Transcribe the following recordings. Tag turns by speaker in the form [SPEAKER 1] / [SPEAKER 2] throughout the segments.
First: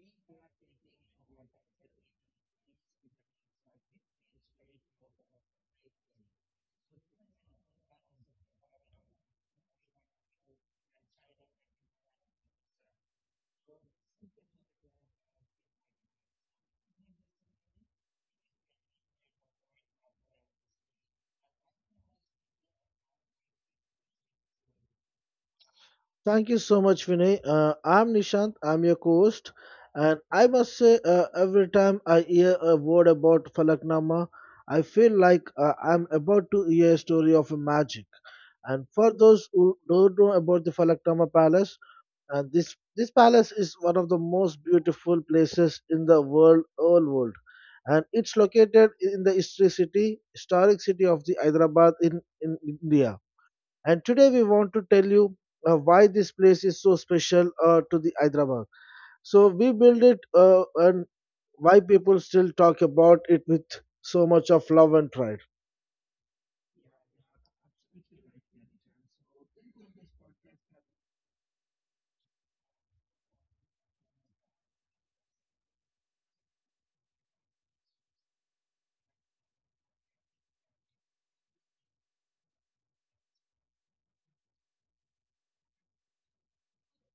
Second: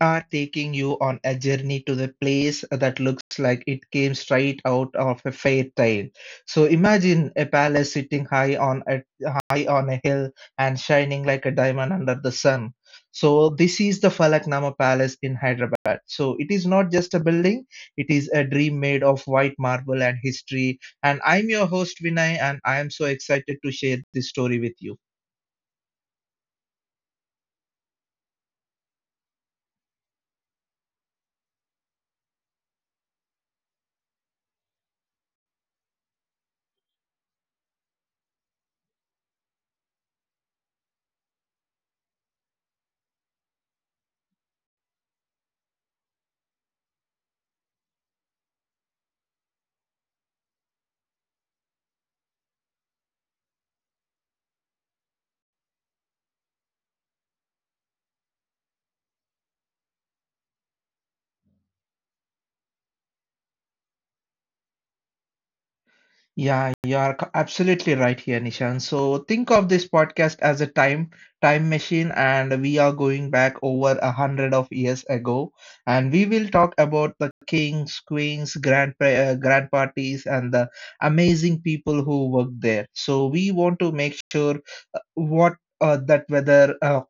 [SPEAKER 1] are taking you on a journey to the place that looks like it came straight out of a fairy tale. So, imagine a palace sitting high on a hill and shining like a diamond under the sun. So, this is the Falaknama Palace in Hyderabad. So, it is not just a building; it is a dream made of white marble and history. And I'm your host Vinay, and I am so excited to share this story with you.
[SPEAKER 2] Thank you so much, Vinay. I'm Nishant. I'm your co-host, and I must say, every time I hear a word about Falaknama, I feel like I'm about to hear a story of magic. And for those who don't know about the Falaknama Palace, and this palace is one of the most beautiful places in the world, whole world, and it's located in the history city, historic city of the Hyderabad in India, and today we want to tell you why this place is so special to the Hyderabad. So we build it and why people still talk about it with so much of love and pride.
[SPEAKER 1] Yeah, you are absolutely right here, Nishan. So think of this podcast as a time machine, and we are going back over a hundred of years ago, and we will talk about the kings, queens, grand parties, and the amazing people who worked there. So we want to make sure what that whether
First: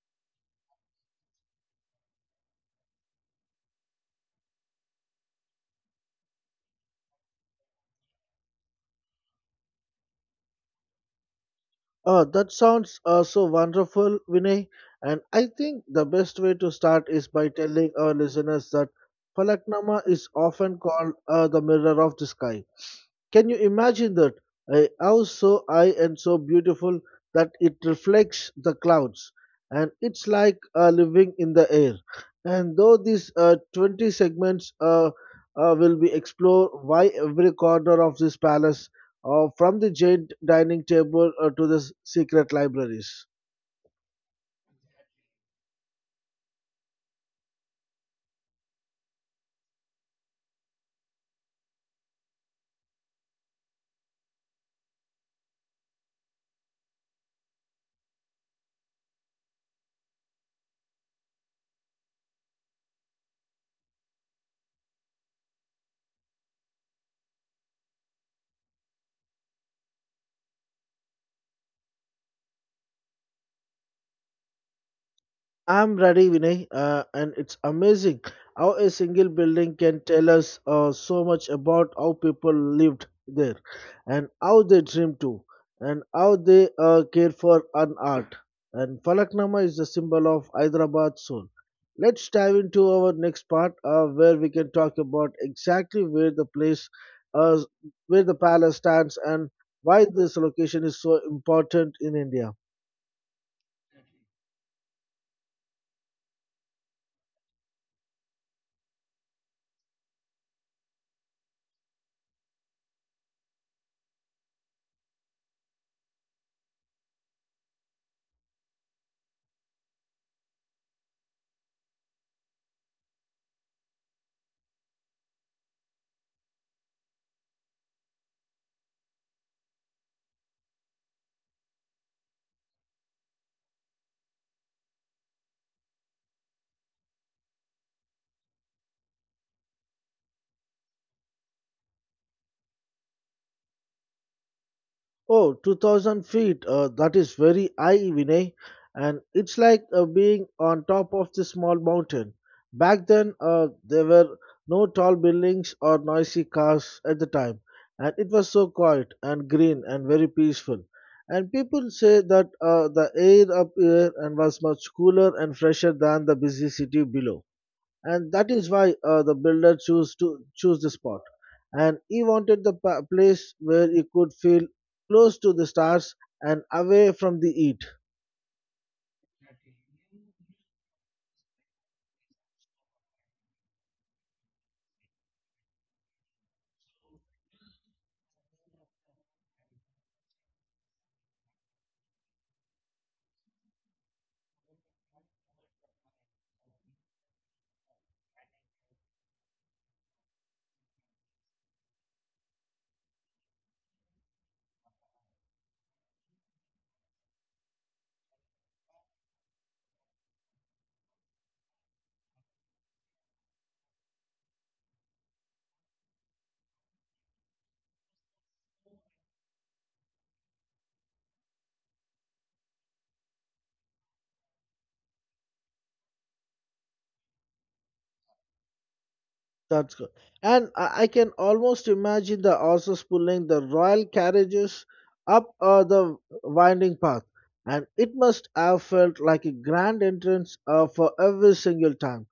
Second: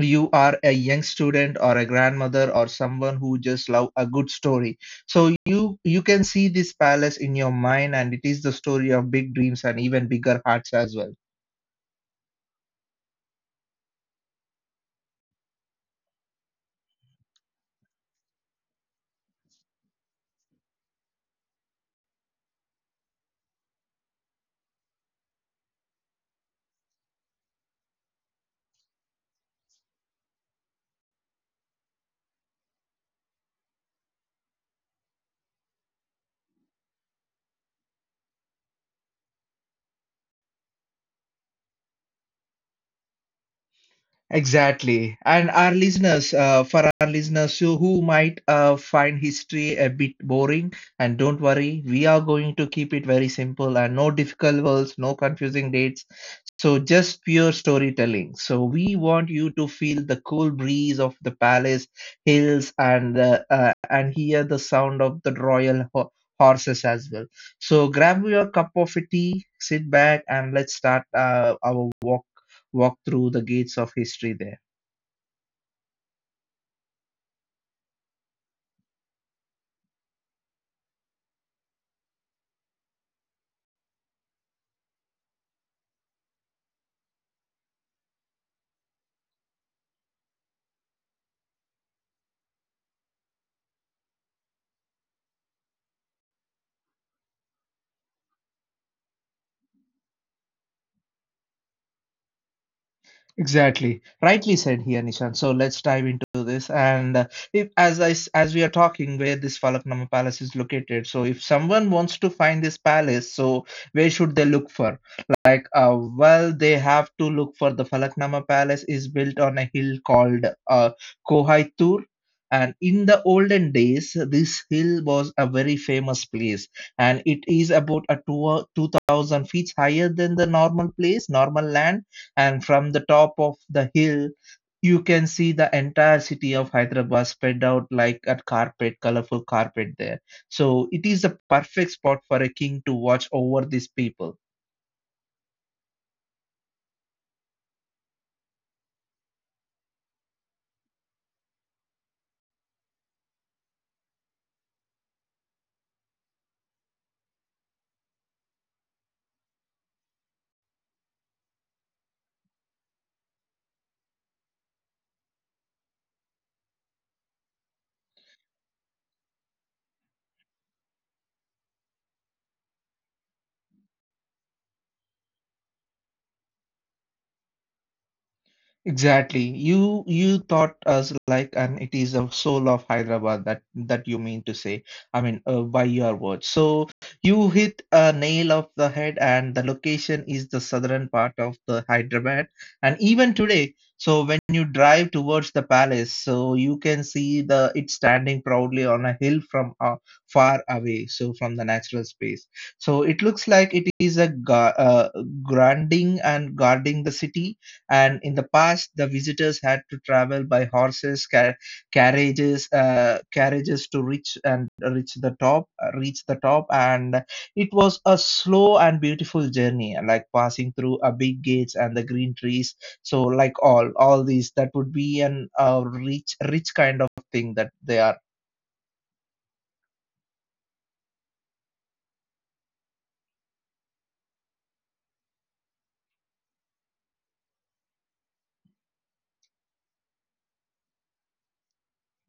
[SPEAKER 1] you are a young student or a grandmother or someone who just love a good story so you can see this palace in your mind, and it is the story of big dreams and even bigger hearts as well.
[SPEAKER 2] That sounds so wonderful, Vinay. And I think the best way to start is by telling our listeners that Falaknama is often called the mirror of the sky. Can you imagine that? I was so high and so beautiful that it reflects the clouds, and it's like living in the air. And though these 20 segments will be explore why every corner of this palace, from the jade dining table to the secret libraries.
[SPEAKER 1] Exactly. And for our listeners who might find history a bit boring, and don't worry, we are going to keep it very simple and no difficult words, no confusing dates. So just pure storytelling. So we want you to feel the cool breeze of the palace hills and hear the sound of the royal horses as well. So grab your cup of tea, sit back, and let's start our walk through the gates of history there.
[SPEAKER 2] I'm ready, Vinay, and it's amazing how a single building can tell us so much about how people lived there, and how they dreamed too, and how they cared for an art. And Falaknama is the symbol of Hyderabad's soul. Let's dive into our next part, where we can talk about exactly where the place, uh, where the palace stands, and why this location is so important in India.
[SPEAKER 1] Exactly. Rightly said here, Nishan. So let's dive into this. And if, as we are talking, where this Falaknuma Palace is located. So if someone wants to find this palace, so where should they look for? Like, well, they have to look for the Falaknuma Palace is built on a hill called Kohaitur. And in the olden days, this hill was a very famous place, and it is about 2,000 feet higher than the normal land, and from the top of the hill you can see the entire city of Hyderabad spread out like a carpet colorful carpet there. So it is a perfect spot for a king to watch over these people.
[SPEAKER 2] Oh, 2,000 feet. That is very high, Vinay. And it's like being on top of the small mountain. Back then, there were no tall buildings or noisy cars at the time. And it was so quiet and green and very peaceful. And people say that the air up here and was much cooler and fresher than the busy city below, and that is why the builder chose to choose the spot, and he wanted the place where he could feel close to the stars and away from the heat.
[SPEAKER 1] Exactly. You thought us like, and it is the soul of Hyderabad that you mean to say. I mean, by your words. So you hit a nail of the head, and the location is the southern part of the Hyderabad. And even today, so when you drive towards the palace, so you can see the it standing proudly on a hill from far away, so from the natural space. So it looks like it is a ga grounding and guarding the city, and in the past, the visitors had to travel by horses, carriages, to reach the top. And it was a slow and beautiful journey, like passing through a big gates and the green trees. So, like all these, that would be an rich kind of thing that they are.
[SPEAKER 2] That's good. And I can almost imagine the horses pulling the royal carriages up the winding path, and it must have felt like a grand entrance for every single time.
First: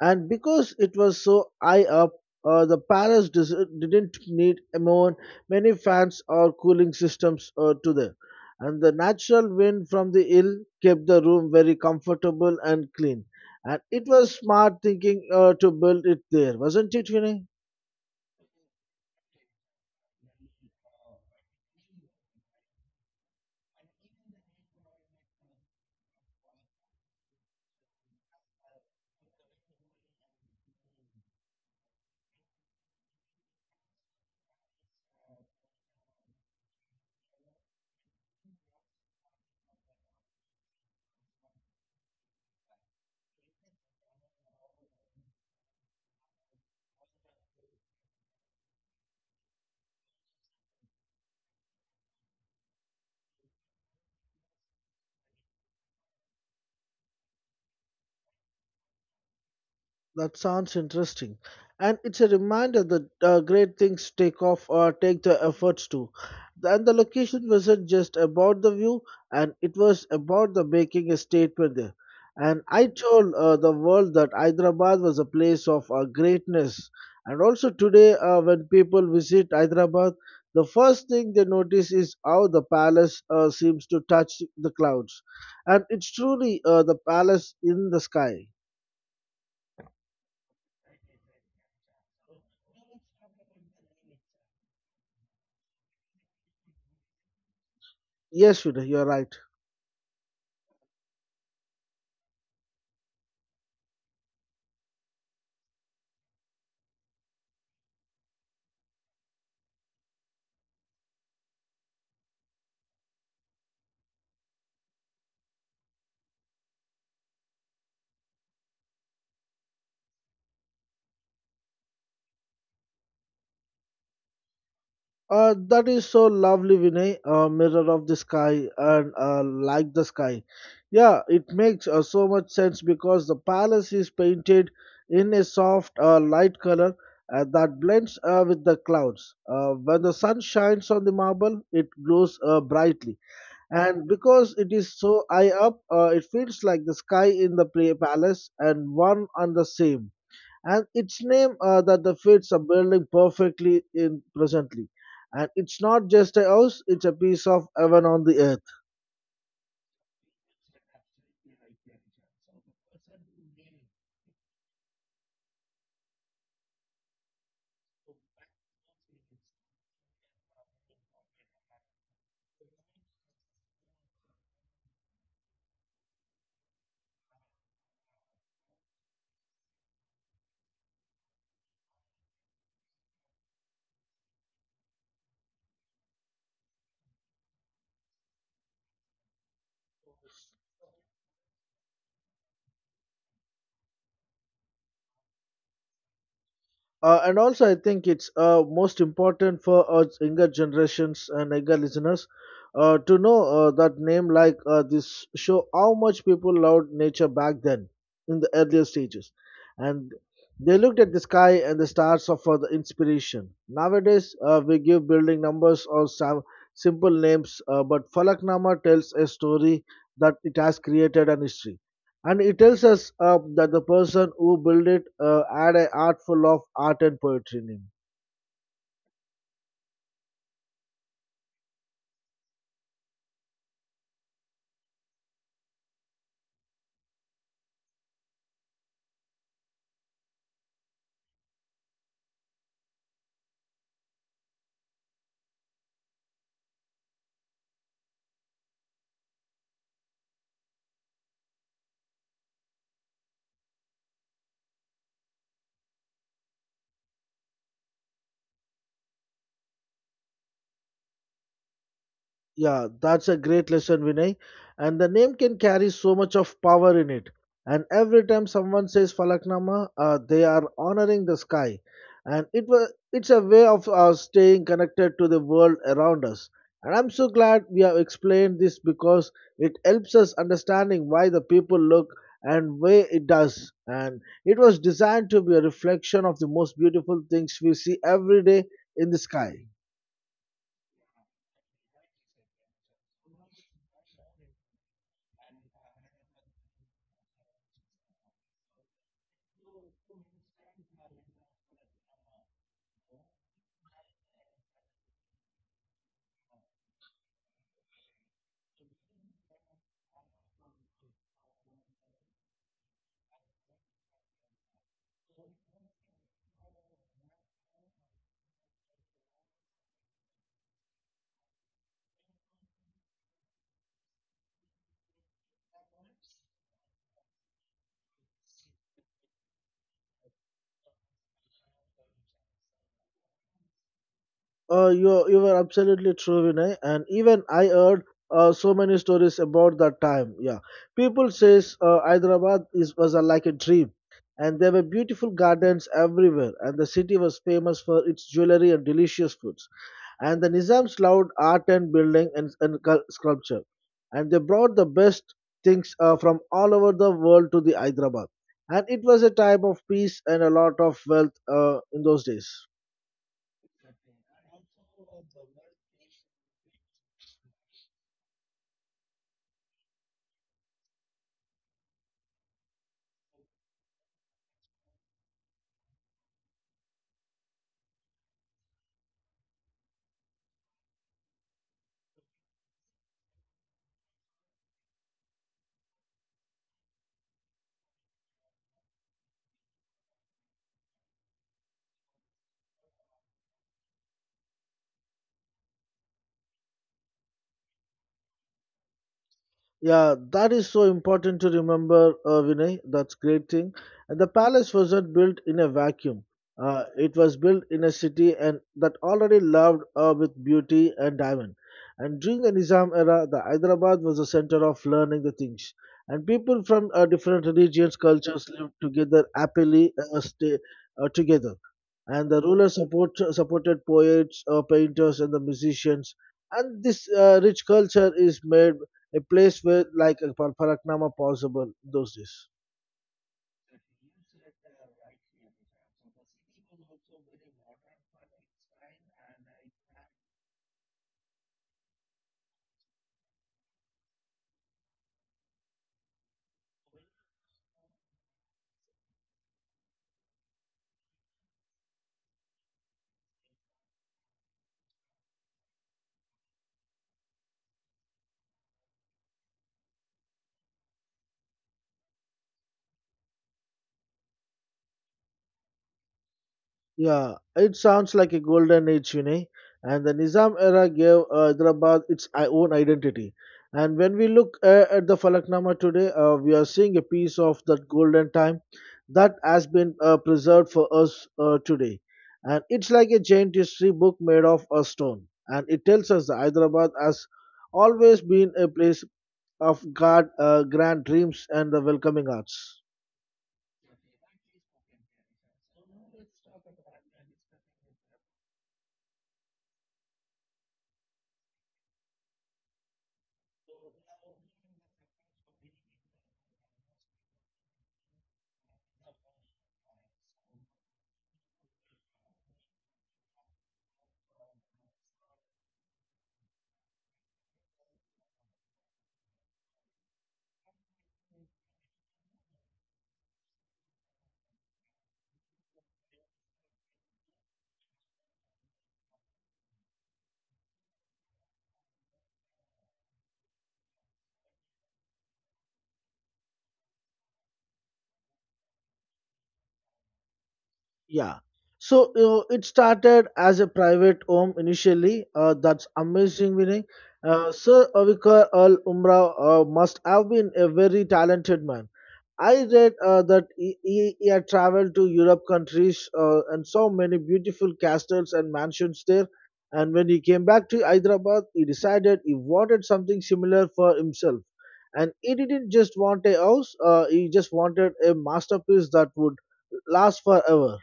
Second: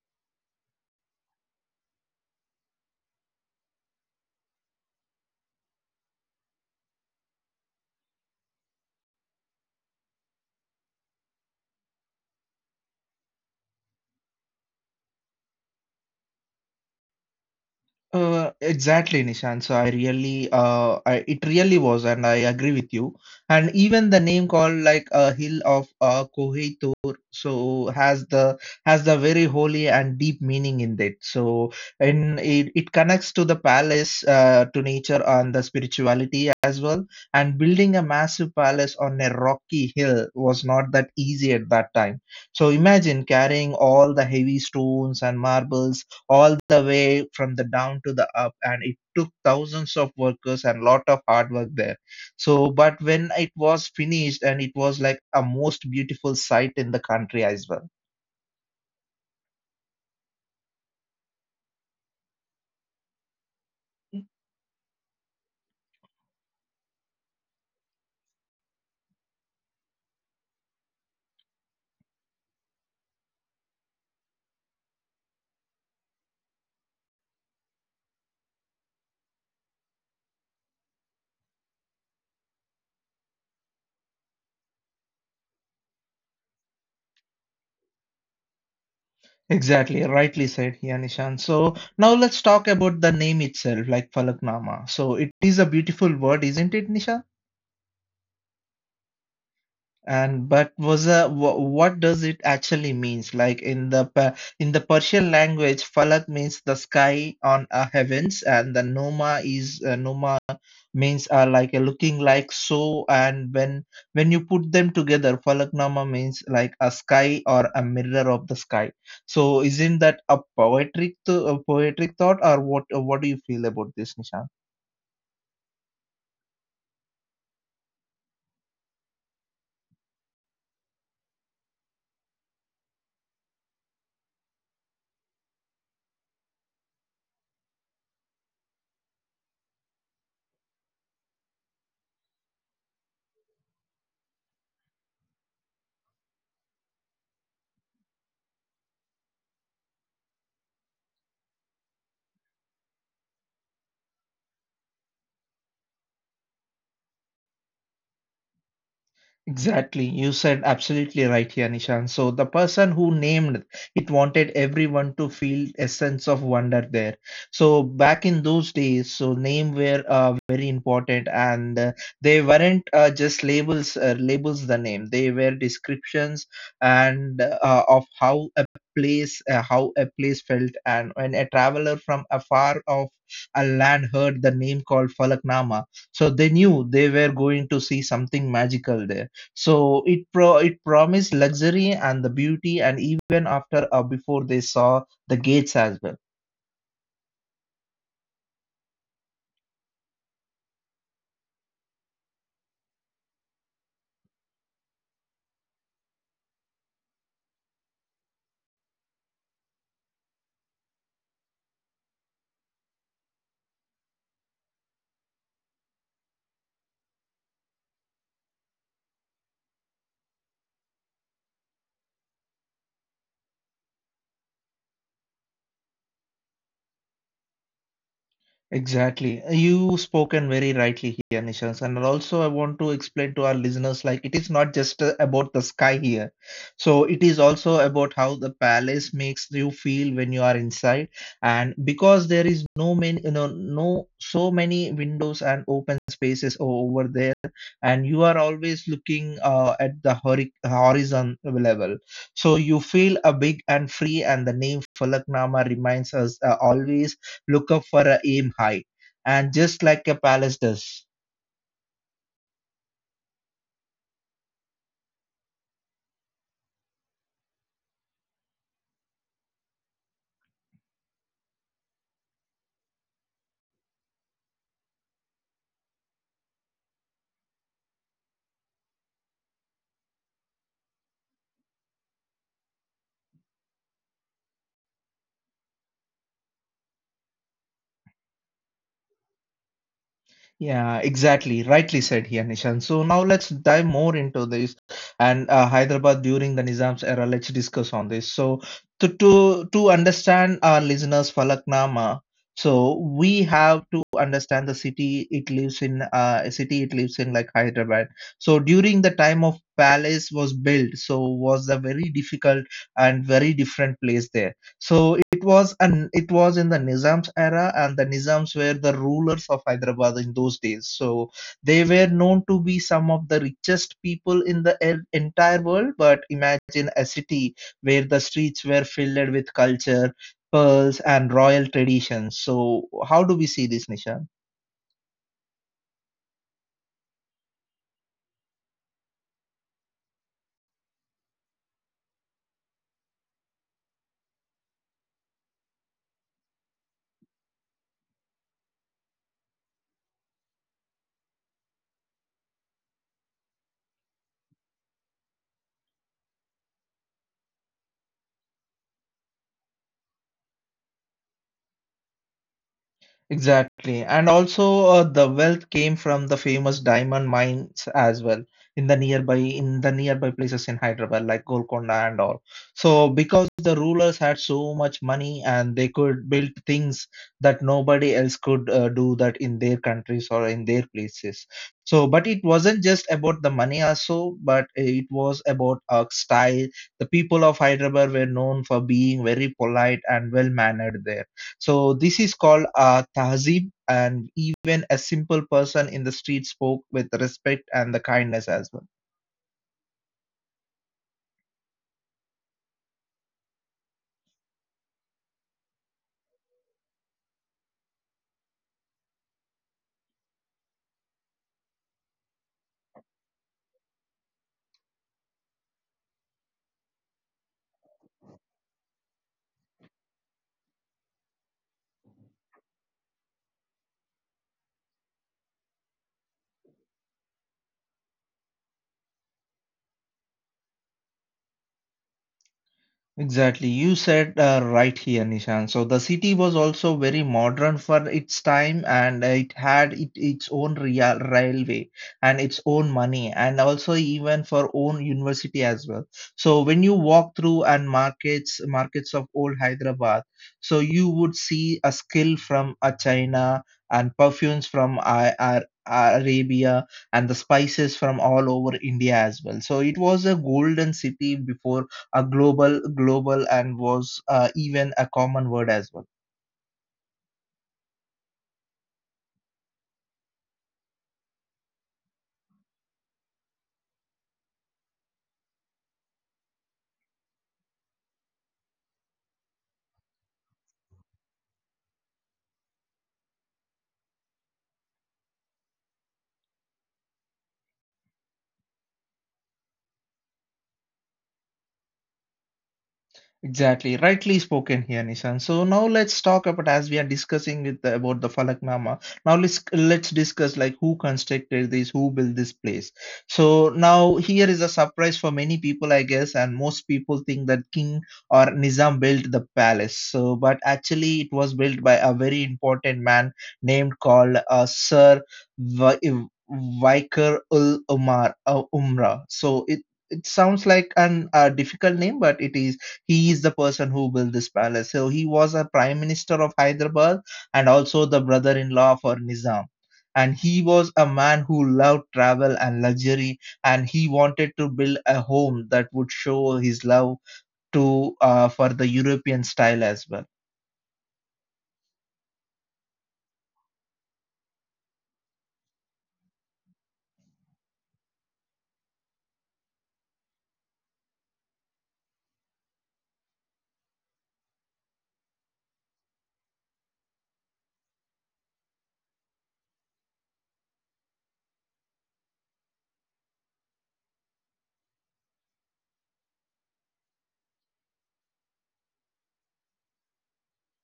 [SPEAKER 2] And because it was so high up, the Paris didn't need more many fans or cooling systems to them, and the natural wind from the hill kept the room very comfortable and clean. And it was smart thinking to build it there, wasn't it, Vinay?
[SPEAKER 1] Exactly, Nishan. So I really, it really was, and I agree with you. And even the name called like a hill of Koheitur, so has the very holy and deep meaning in it. So and it connects to the palace, to nature and the spirituality as well. And building a massive palace on a rocky hill was not that easy at that time. So imagine carrying all the heavy stones and marbles all the way from the down to the up, and it took thousands of workers and lot of hard work there. So but when it was finished, and it was like a most beautiful site in the country as well.
[SPEAKER 2] That sounds interesting, and it's a reminder that great things take off or take the efforts to. And the location wasn't just about the view, and it was about the making a statement there. And I told the world that Hyderabad was a place of greatness. And also today, when people visit Hyderabad, the first thing they notice is how the palace seems to touch the clouds, and it's truly the palace in the sky.
[SPEAKER 1] Exactly, rightly said here, Nishan. So now let's talk about the name itself, like Falaknama. So it is a beautiful word, isn't it, Nishan?
[SPEAKER 2] Yes, Vinay, you're right.
[SPEAKER 1] And but was a what does it actually means? Like in the in the Persian language, falak means the sky on a heavens, and the noma is noma means like a looking like so. And when you put them together, falaknama means like a sky or a mirror of the sky. So isn't that a poetic thought, or what? What do you feel about this, Nishan?
[SPEAKER 2] That is so lovely, Vinay. Mirror of the sky and like the sky. Yeah, it makes so much sense because the palace is painted in a soft light color that blends with the clouds. When the sun shines on the marble, it glows brightly. And because it is so high up, it feels like the sky in the play palace and one and the same, and its name that the fits a building perfectly in presently. And it's not just a house; it's a piece of heaven on the earth.
[SPEAKER 1] Exactly. You said absolutely right here, Nishan. So the person who named it wanted everyone to feel a sense of wonder there. So back in those days, so name were very important, and they weren't just labels. Labels the name. They were descriptions and of how how a place felt. And when a traveler from afar of a land heard the name called Falaknama, so they knew they were going to see something magical there. So it promised luxury and the beauty, and even after or before they saw the gates as well.
[SPEAKER 2] And also, I think it's most important for us younger generations and younger listeners to know that name like this show how much people loved nature back then in the earlier stages. And they looked at the sky and the stars for the inspiration. Nowadays, we give building numbers or some simple names, but Falaknama tells a story that it has created an history, and it tells us that the person who built it had an art full of art and poetry in him.
[SPEAKER 1] Exactly. You spoken very rightly here, Nishans. And also, I want to explain to our listeners like it is not just about the sky here. So, it is also about how the palace makes you feel when you are inside. And because there is no many, you know, no so many windows and open spaces over there, and you are always looking at the horizon level. So, you feel a big and free, and the name Falaknama reminds us always look up for a aim high, and just like a palace does.
[SPEAKER 2] Yeah, that's a great lesson, Vinay. And the name can carry so much of power in it. And every time someone says Falaknama, they are honoring the sky. And it was it's a way of staying connected to the world around us. And I'm so glad we have explained this because it helps us understanding why the people look and way it does. And it was designed to be a reflection of the most beautiful things we see every day in the sky.
[SPEAKER 1] Yeah, exactly. Rightly said here, Nishan. So now let's dive more into this and Hyderabad during the Nizam's era. Let's discuss on this. So to understand our listeners' Falaknama, so we have to understand the city it lives in. A city it lives in, like Hyderabad. So during the time of palace was built, so was a very difficult and very different place there. So it was in the Nizams era, and the Nizams were the rulers of Hyderabad in those days. So they were known to be some of the richest people in the entire world. But imagine a city where the streets were filled with culture, pearls, and royal traditions. So how do we see this, Nishan?
[SPEAKER 2] You were absolutely true, Vinay. And even I heard so many stories about that time. Yeah, people says Hyderabad is was a, like a dream, and there were beautiful gardens everywhere, and the city was famous for its jewelry and delicious foods. And the Nizams loved art and building and sculpture, and they brought the best things from all over the world to the Hyderabad. And it was a time of peace and a lot of wealth in those days.
[SPEAKER 1] Exactly. And also, the wealth came from the famous diamond mines as well in the nearby places in Hyderabad, like Golconda and all. So, because the rulers had so much money and they could build things that nobody else could do that in their countries or in their places. So, but it wasn't just about the money also, but it was about a style. The people of Hyderabad were known for being very polite and well mannered there. So this is called a tahzeeb, and even a simple person in the street spoke with respect and the kindness as well.
[SPEAKER 2] Yeah, that is so important to remember, Vinay. That's great thing. And the palace wasn't built in a vacuum. It was built in a city and that already loved with beauty and diamond. And during the Nizam era, the Hyderabad was the center of learning the things. And people from different religions, cultures lived together happily, stay together, and the supported poets, painters, and the musicians. And this rich culture is made a place where, like a Paraknama, possible in those days.
[SPEAKER 1] Exactly. You said right here, Nishan. So the city was also very modern for its time, and it had its own real railway and its own money, and also even for own university as well. So when you walk through and markets of old Hyderabad, so you would see a skill from a China and perfumes from Arabia and the spices from all over India as well. So it was a golden city before a global and was even a common word as well.
[SPEAKER 2] Yeah, it sounds like a golden age, you know. And the Nizam era gave Hyderabad its own identity. And when we look at the Falaknama today, we are seeing a piece of that golden time that has been preserved for us today. And it's like a giant history book made of a stone. And it tells us that Hyderabad has always been a place of God, grand dreams, and the welcoming arts.
[SPEAKER 1] Exactly, rightly spoken here, Nishan. So now let's talk about as we are discussing with the, about the Falaknama. Now let's discuss like who constructed this, who built this place. So now here is a surprise for many people, I guess, and most people think that King or Nizam built the palace. So, but actually, it was built by a very important man named called Sir Vi- Vikar ul Umar Umra. So it sounds like an difficult name, but it is. He is the person who built this palace. So he was a prime minister of Hyderabad and also the brother-in-law for Nizam. And he was a man who loved travel and luxury, and he wanted to build a home that would show his love to for the European style as well.
[SPEAKER 2] Yeah. So it started as a private home initially. That's amazing, Vinay. Sir Avikar Al Umrah must have been a very talented man. I read that he had traveled to Europe countries and saw many beautiful castles and mansions there. And when he came back to Hyderabad, he decided he wanted something similar for himself. And he didn't just want a house, he just wanted a masterpiece that would last forever.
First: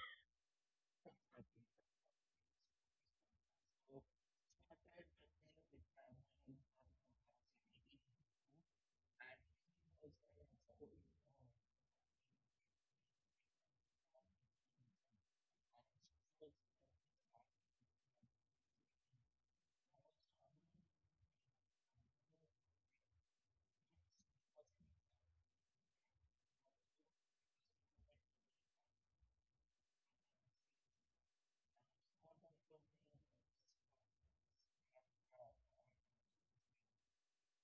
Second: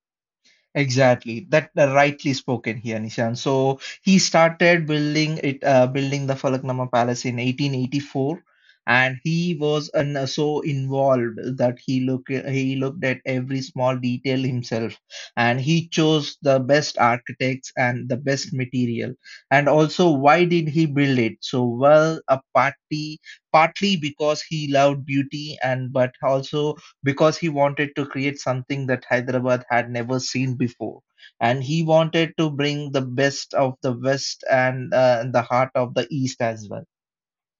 [SPEAKER 1] Exactly. That rightly spoken here, Nishan. So he started building the Falaknama Palace in 1884, and he was an, so involved that he looked at every small detail himself, and he chose the best architects and the best material. And also, why did he build it? So well, a party partly because he loved beauty, and but also because he wanted to create something that Hyderabad had never seen before. And he wanted to bring the best of the West and the heart of the East as well.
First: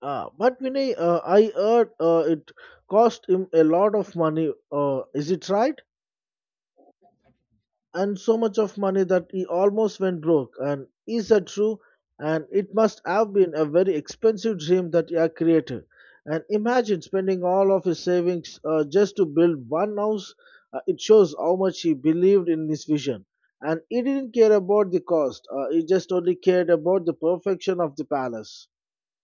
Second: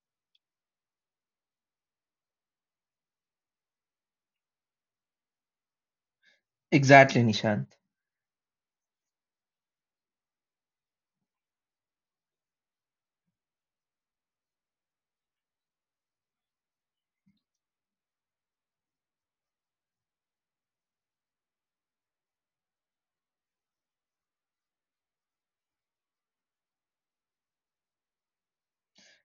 [SPEAKER 2] But Vinay, I heard it cost him a lot of money. Is it right?
[SPEAKER 1] Exactly, Nishan.
[SPEAKER 2] And so much of money that he almost went broke. And is that true? And it must have been a very expensive dream that he had created. And imagine spending all of his savings just to build one house. It shows how much he believed in his vision. And he didn't care about the cost. He just only cared about the perfection of the palace.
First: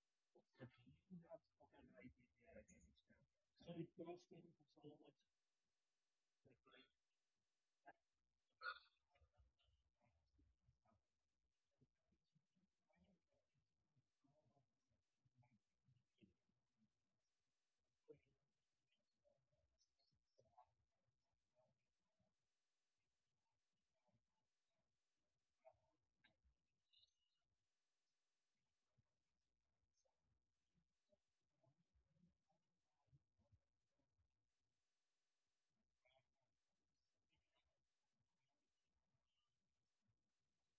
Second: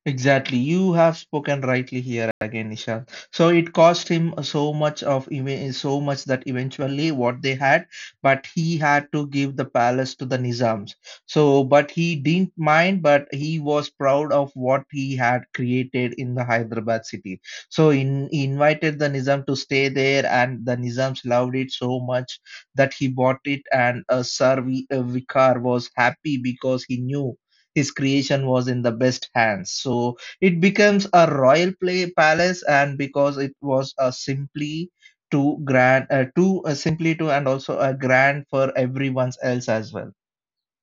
[SPEAKER 1] Exactly. You have spoken rightly here again, Nishant. So it cost him so much that eventually what they had, but he had to give the palace to the Nizams. So, but he didn't mind, but he was proud of what he had created in the Hyderabad city. So in, he invited the Nizam to stay there, and the Nizams loved it so much that he bought it. And Sir Vicar was happy because he knew his creation was in the best hands. So it becomes a royal play palace, and because it was a simply too grand, too simply too, and also a grand for everyone's else as well.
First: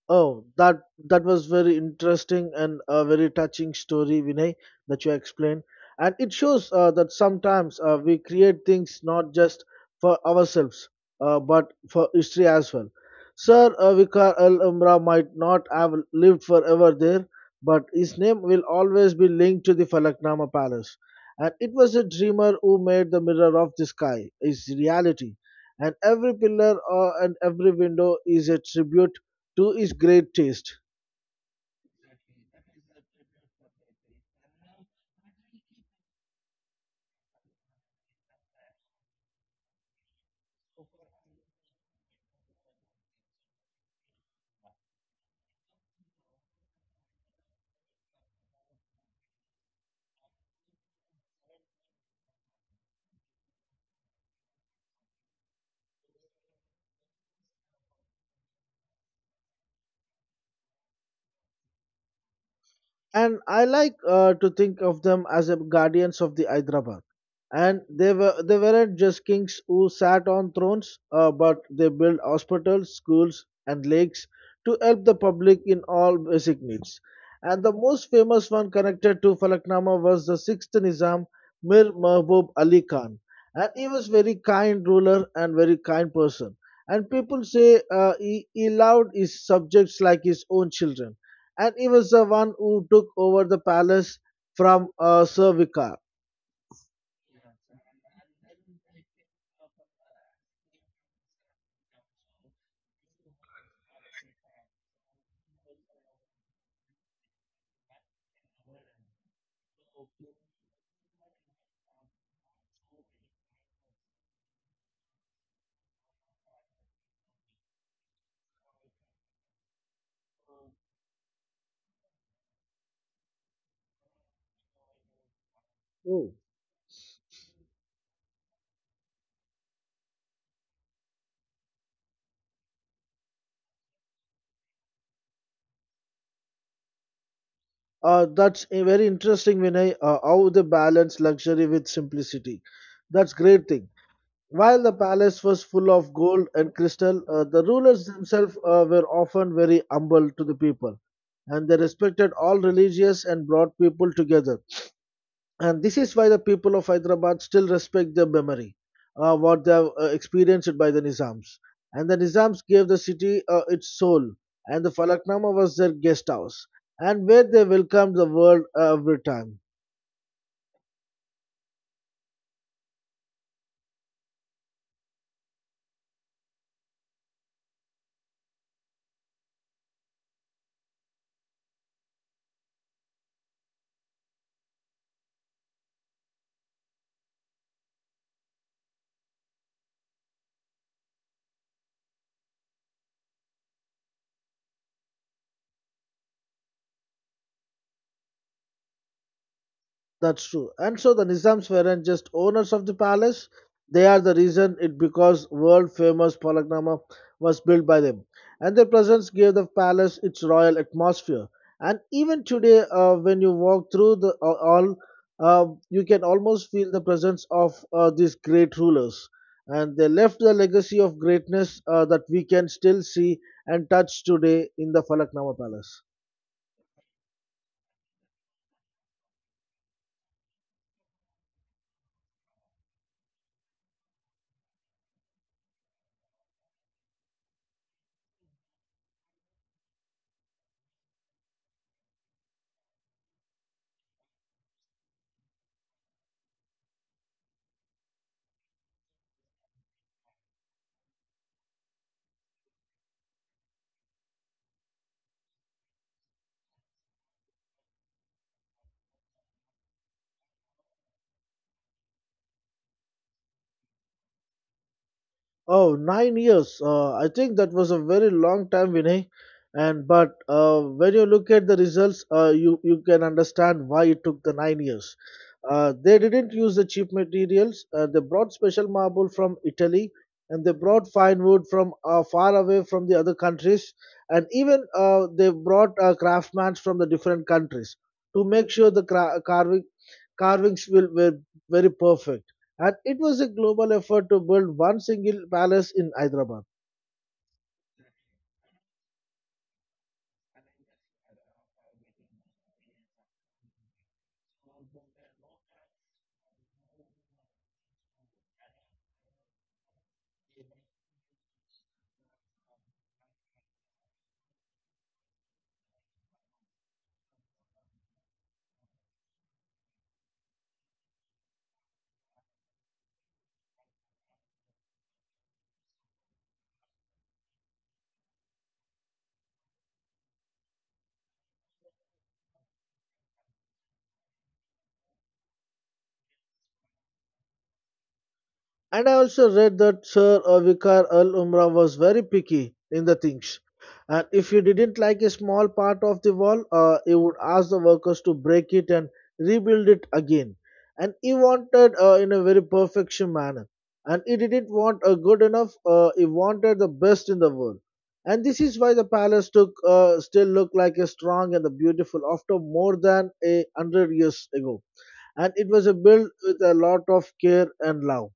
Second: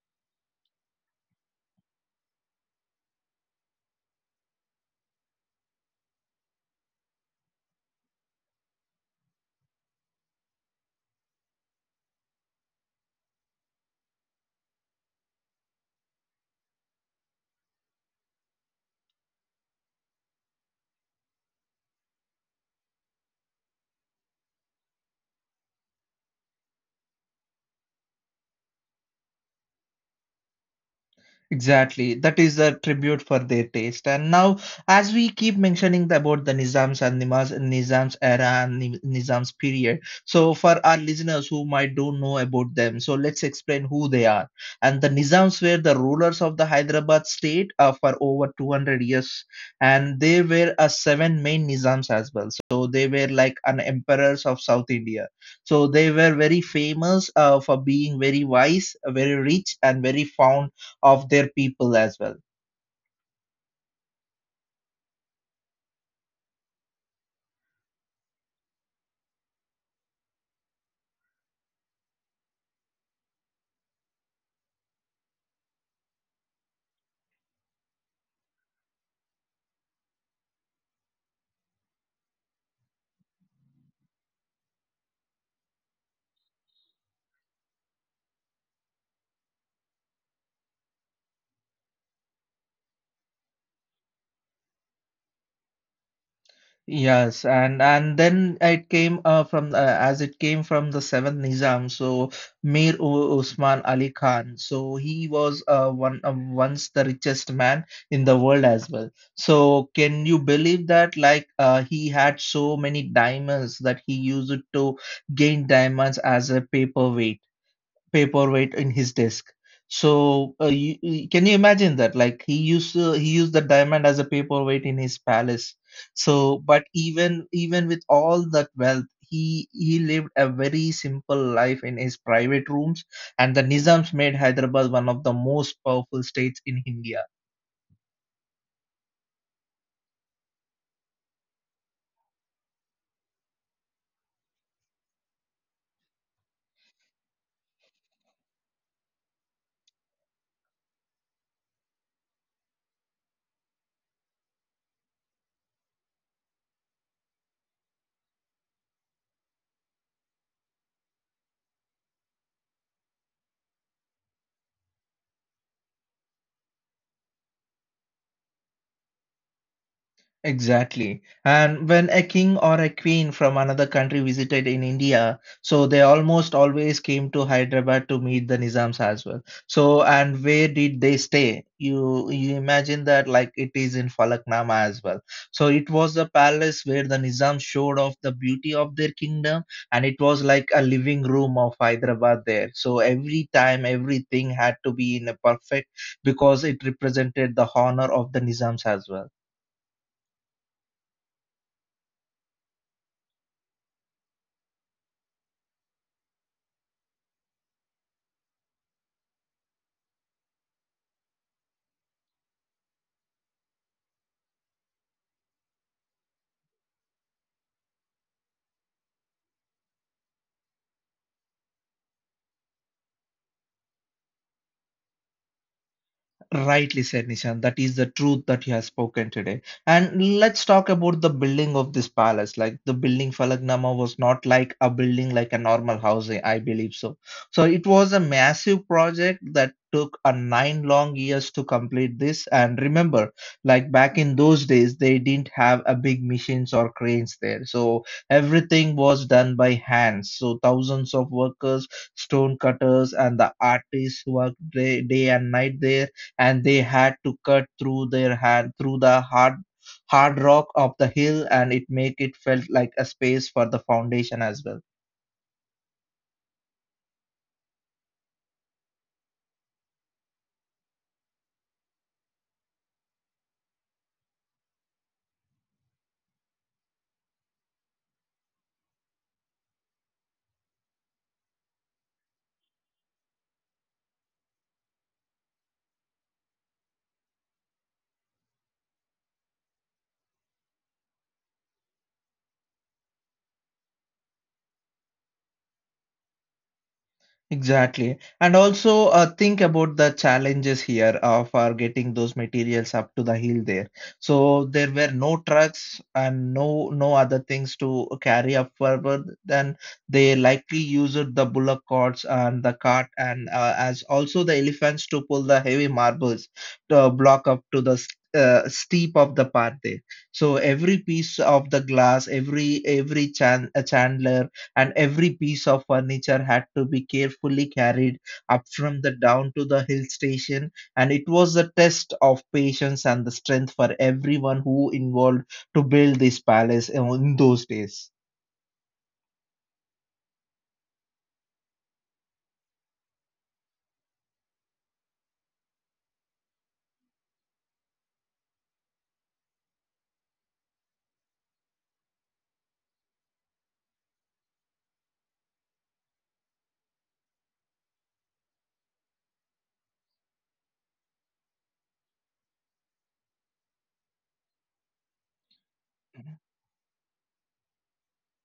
[SPEAKER 2] Oh, that was very interesting and a very touching story, Vinay, that you explained. And it shows that sometimes we create things not just for ourselves, but for history as well. Sir Vicar El Umbra might not have lived forever there, but his name will always be linked to the Falaknama Palace. And it was a dreamer who made the mirror of the sky, his reality. And every pillar and every window is a tribute to his great taste.
[SPEAKER 1] Exactly. That is a tribute for their taste. And now, as we keep mentioning about the Nizams and Nimaz, Nizams era and Nizams period, so for our listeners who might don't know about them, so let's explain who they are. And the Nizams were the rulers of the Hyderabad state for over 200 years, and they were a seven main Nizams as well. So they were like an emperors of South India. So they were very famous for being very wise, very rich, and very fond of their people as well.
[SPEAKER 2] And I like to think of them as a guardians of the Hyderabad. And they were they weren't just kings who sat on thrones, but they built hospitals, schools, and lakes to help the public in all basic needs. And the most famous one connected to Falaknama was the sixth Nizam, Mir Mahbub Ali Khan. And he was very kind ruler and very kind person. And people say he loved his subjects like his own children, and he was the one who took over the palace from Servica.
[SPEAKER 1] Yes, and then it came from as it came from the seventh Nizam, so Mir Usman Ali Khan. So he was one once the richest man in the world as well. So can you believe that? Like he had so many diamonds that he used it to gain diamonds as a paperweight. Paperweight in his desk. So can you imagine that? Like he used the diamond as a paperweight in his palace.
[SPEAKER 2] Oh.
[SPEAKER 1] So, but even with all that wealth, he lived a very simple life in his private rooms, and the Nizams made Hyderabad one of the most powerful states in India.
[SPEAKER 2] That's a very interesting, Vinay, how they balance luxury with simplicity. That's great thing. While the palace was full of gold and crystal, the rulers themselves were often very humble to the people, and they respected all religious and brought people together. And this is why the people of Hyderabad still respect their memory, what they have experienced by the Nizams. And the Nizams gave the city its soul, and the Falaknama was their guest house, and where they welcomed the world every time.
[SPEAKER 1] Exactly. And when a king or a queen from another country visited in India, so they almost always came to Hyderabad to meet the Nizams as well. So, and where did they stay? You imagine that like it is in Falaknama as well. So it was the palace where the Nizams showed off the beauty of their kingdom, and it was like a living room of Hyderabad there. So every time everything had to be in a perfect because it represented the honor of the Nizams as well.
[SPEAKER 2] That's true. And so the Nizams weren't just owners of the palace, they are the reason it because world famous Palaknama was built by them. And their presence gave the palace its royal atmosphere. And even today, when you walk through the all, you can almost feel the presence of these great rulers. And they left the legacy of greatness that we can still see and touch today in the Falaknama Palace.
[SPEAKER 1] Rightly said, Nishan. That is the truth that he has spoken today. And let's talk about the building of this palace. Like the building Falagnama was not like a building like a normal house, I believe so. So it was a massive project that took a nine long years to complete this. And remember, like back in those days, they didn't have a big machines or cranes there. So everything was done by hands. So thousands of workers, stone cutters, and the artists worked day and night there and they had to cut through their hand through the hard rock of the hill and it make it felt like a space for the foundation as well.
[SPEAKER 2] Oh, 9 years. I think that was a very long time, Vinay. And but when you look at the results, you can understand why it took the 9 years. They didn't use the cheap materials. They brought special marble from Italy, and they brought fine wood from far away from the other countries, and even they brought craftsmen from the different countries to make sure the carving carvings will were very perfect, and it was a global effort to build one single palace in Hyderabad.
[SPEAKER 1] Exactly. And also think about the challenges here for getting those materials up to the hill there. So there were no trucks and no other things to carry up forward. Then they likely used the bullock carts and the cart and as also the elephants to pull the heavy marbles to block up to the steep of the path there. So every piece of the glass, every chandler and every piece of furniture had to be carefully carried up from the down to the hill station and it was a test of patience and the strength for everyone who involved to build this palace in those days.
[SPEAKER 2] And I also read that Sir Vicar Al Umra was very picky in the things. And if he didn't like a small part of the wall, he would ask the workers to break it and rebuild it again. And he wanted in a very perfection manner. And he didn't want a good enough, he wanted the best in the world. And this is why the palace took, still looked like a strong and a beautiful after more than a hundred years ago. And it was a built with a lot of care and love.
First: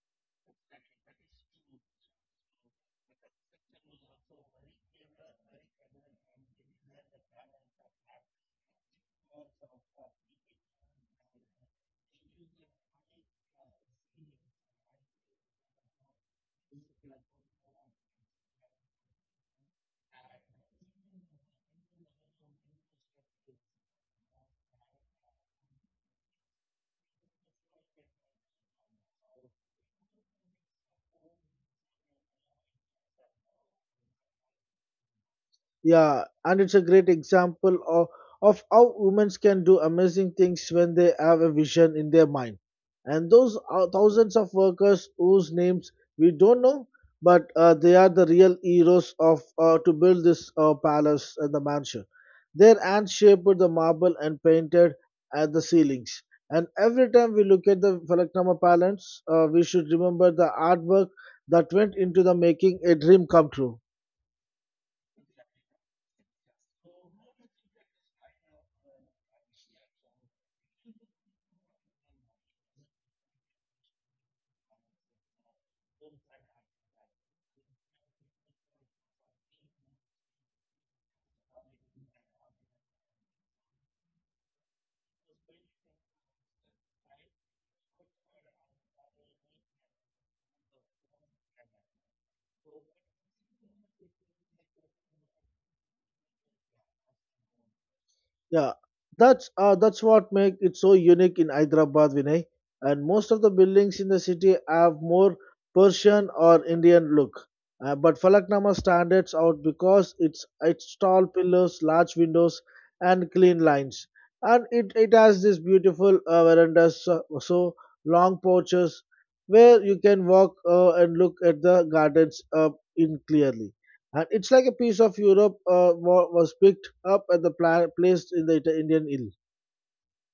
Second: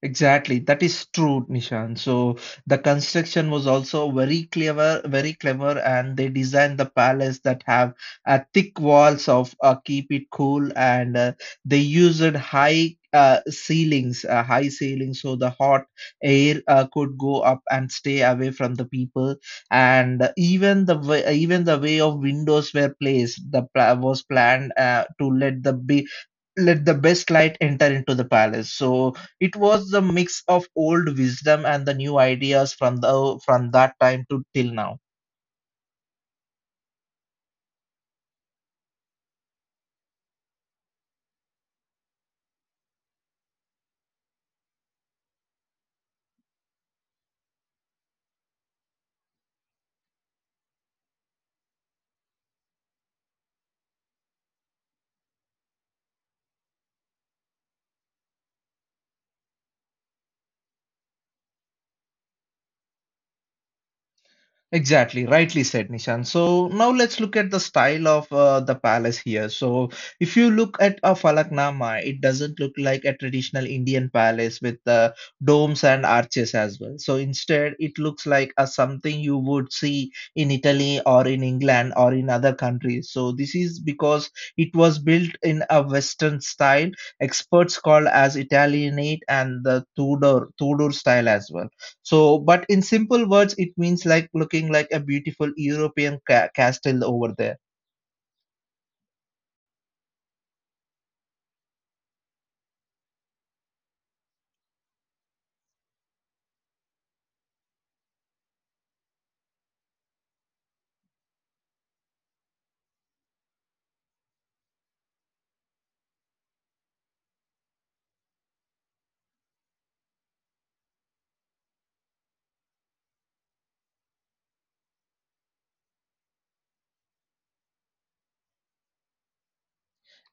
[SPEAKER 1] Exactly, that is true, Nishan. So the construction was also very clever, and they designed the palace that have thick walls of keep it cool, and they used high ceilings, so the hot air could go up and stay away from the people. And even the way of windows were placed, the pla was planned to let the big let the best light enter into the palace so it was the mix of old wisdom and the new ideas from the from that time to till now.
[SPEAKER 2] Yeah, and it's a great example of how women can do amazing things when they have a vision in their mind. And those are thousands of workers whose names we don't know, but they are the real heroes of to build this palace and the mansion. Their hands shaped the marble and painted at the ceilings. And every time we look at the Falaknama Palace, we should remember the artwork that went into the making a dream come true.
[SPEAKER 1] Exactly, rightly said, Nishan. So now let's look at the style of the palace here. So if you look at a Falaknama, it doesn't look like a traditional Indian palace with domes and arches as well. So instead, it looks like a something you would see in Italy or in England or in other countries. So this is because it was built in a Western style, experts call as Italianate and the Tudor style as well. So, but in simple words, it means like looking like a beautiful European castle over there.
[SPEAKER 2] Yeah, that's what make it so unique in Hyderabad, Vinay. And most of the buildings in the city have more Persian or Indian look. But Falaknama stands out because it's its tall pillars, large windows, and clean lines. And it has this beautiful verandas, so, so long porches where you can walk and look at the gardens in clearly. And it's like a piece of Europe was picked up at the placed in the Indian ill.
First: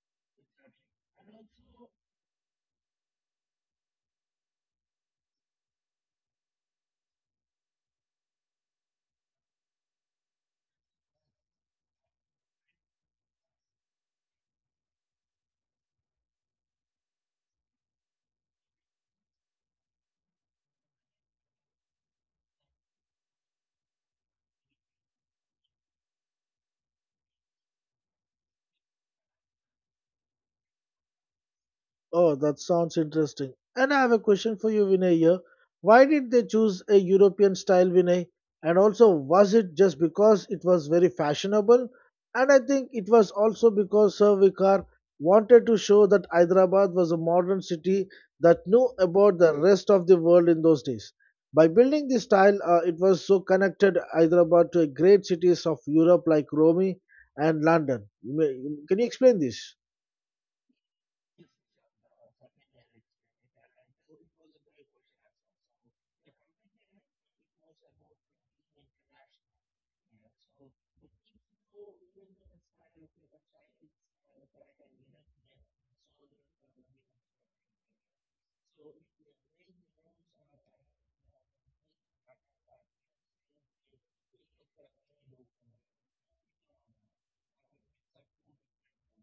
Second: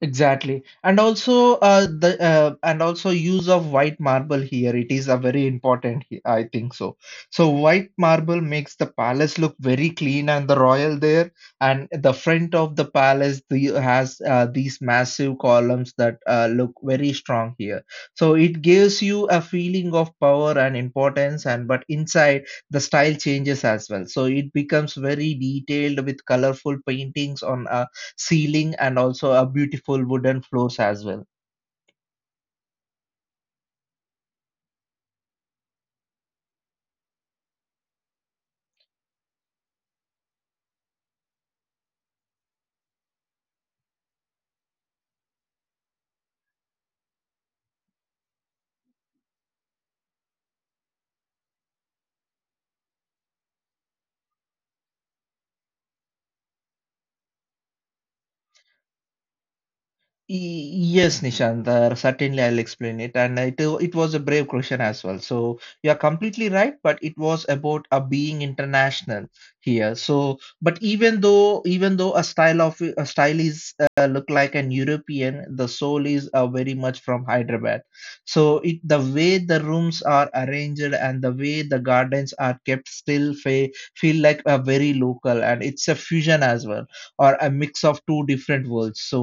[SPEAKER 1] Exactly, and also use of white marble here. It is a very important. I think so. So white marble makes the palace look very clean and the royal there. And the front of the palace the, has these massive columns that look very strong here. So it gives you a feeling of power and importance. And but inside the style changes as well. So it becomes very detailed with colorful paintings on ceiling and also a beautiful wooden floors as well.
[SPEAKER 2] Oh, that sounds interesting. And I have a question for you, Vinay. Here, why did they choose a European style, Vinay? And also, was it just because it was very fashionable? And I think it was also because Sir Vicar wanted to show that Hyderabad was a modern city that knew about the rest of the world in those days. By building this style, it was so connected Hyderabad to great cities of Europe like Rome and London. Can you explain this?
[SPEAKER 1] Yes, Nishant, certainly I'll explain it. And it was a brave question as well. So you are completely right, but it was about a being international here. So, but even though a style of a style is look like an European, the soul is very much from Hyderabad. So it the way the rooms are arranged and the way the gardens are kept still fe feel like a very local, and it's a fusion as well or a mix of two different worlds. So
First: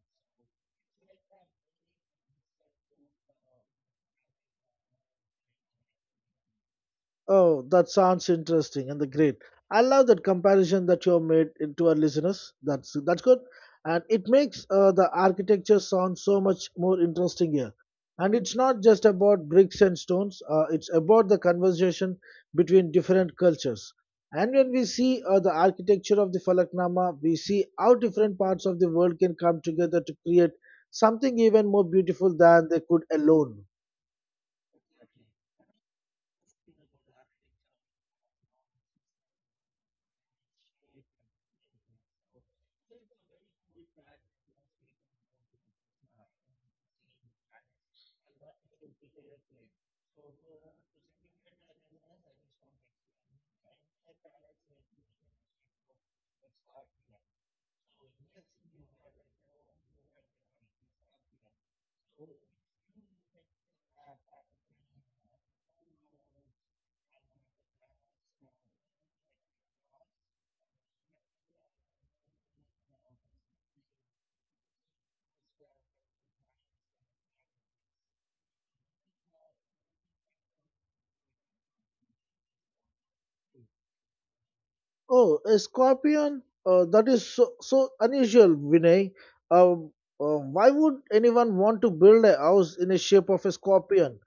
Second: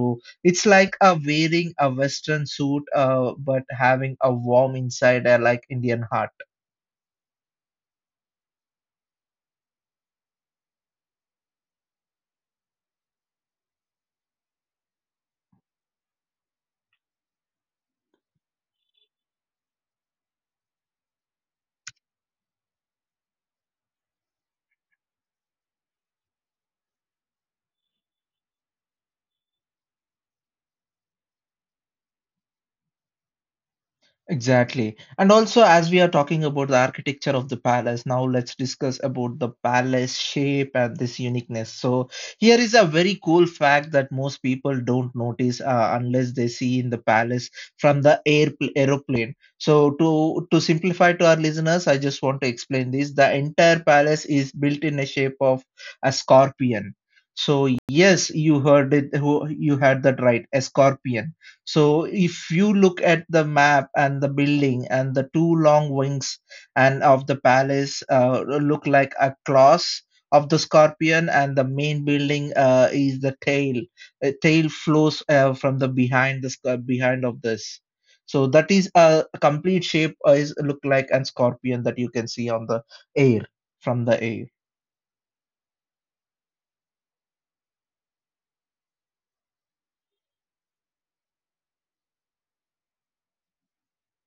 [SPEAKER 1] it's like wearing a Western suit, but having a warm inside, like Indian heart.
[SPEAKER 2] Oh, that sounds interesting and the great. I love that comparison that you have made it to our listeners. That's good, and it makes the architecture sound so much more interesting here. And it's not just about bricks and stones. It's about the conversation between different cultures. And when we see the architecture of the Falaknama, we see how different parts of the world can come together to create something even more beautiful than they could alone.
[SPEAKER 1] Exactly. And also, as we are talking about the architecture of the palace, now let's discuss about the palace shape and this uniqueness. So, here is a very cool fact that most people don't notice unless they see in the palace from the air aeroplane. So, to simplify to our listeners, I just want to explain this. The entire palace is built in a shape of a scorpion. So, yes, you heard it. You heard that right, a scorpion. So if you look at the map and the building and the two long wings and of the palace look like a claws of the scorpion and the main building is the tail. A tail flows from the behind the sc- behind of this. So that is a complete shape is look like an scorpion that you can see on the air from the air.
[SPEAKER 2] Oh, a scorpion? That is so, so unusual, Vinay. Um, why would anyone want to build a house in the shape of a scorpion?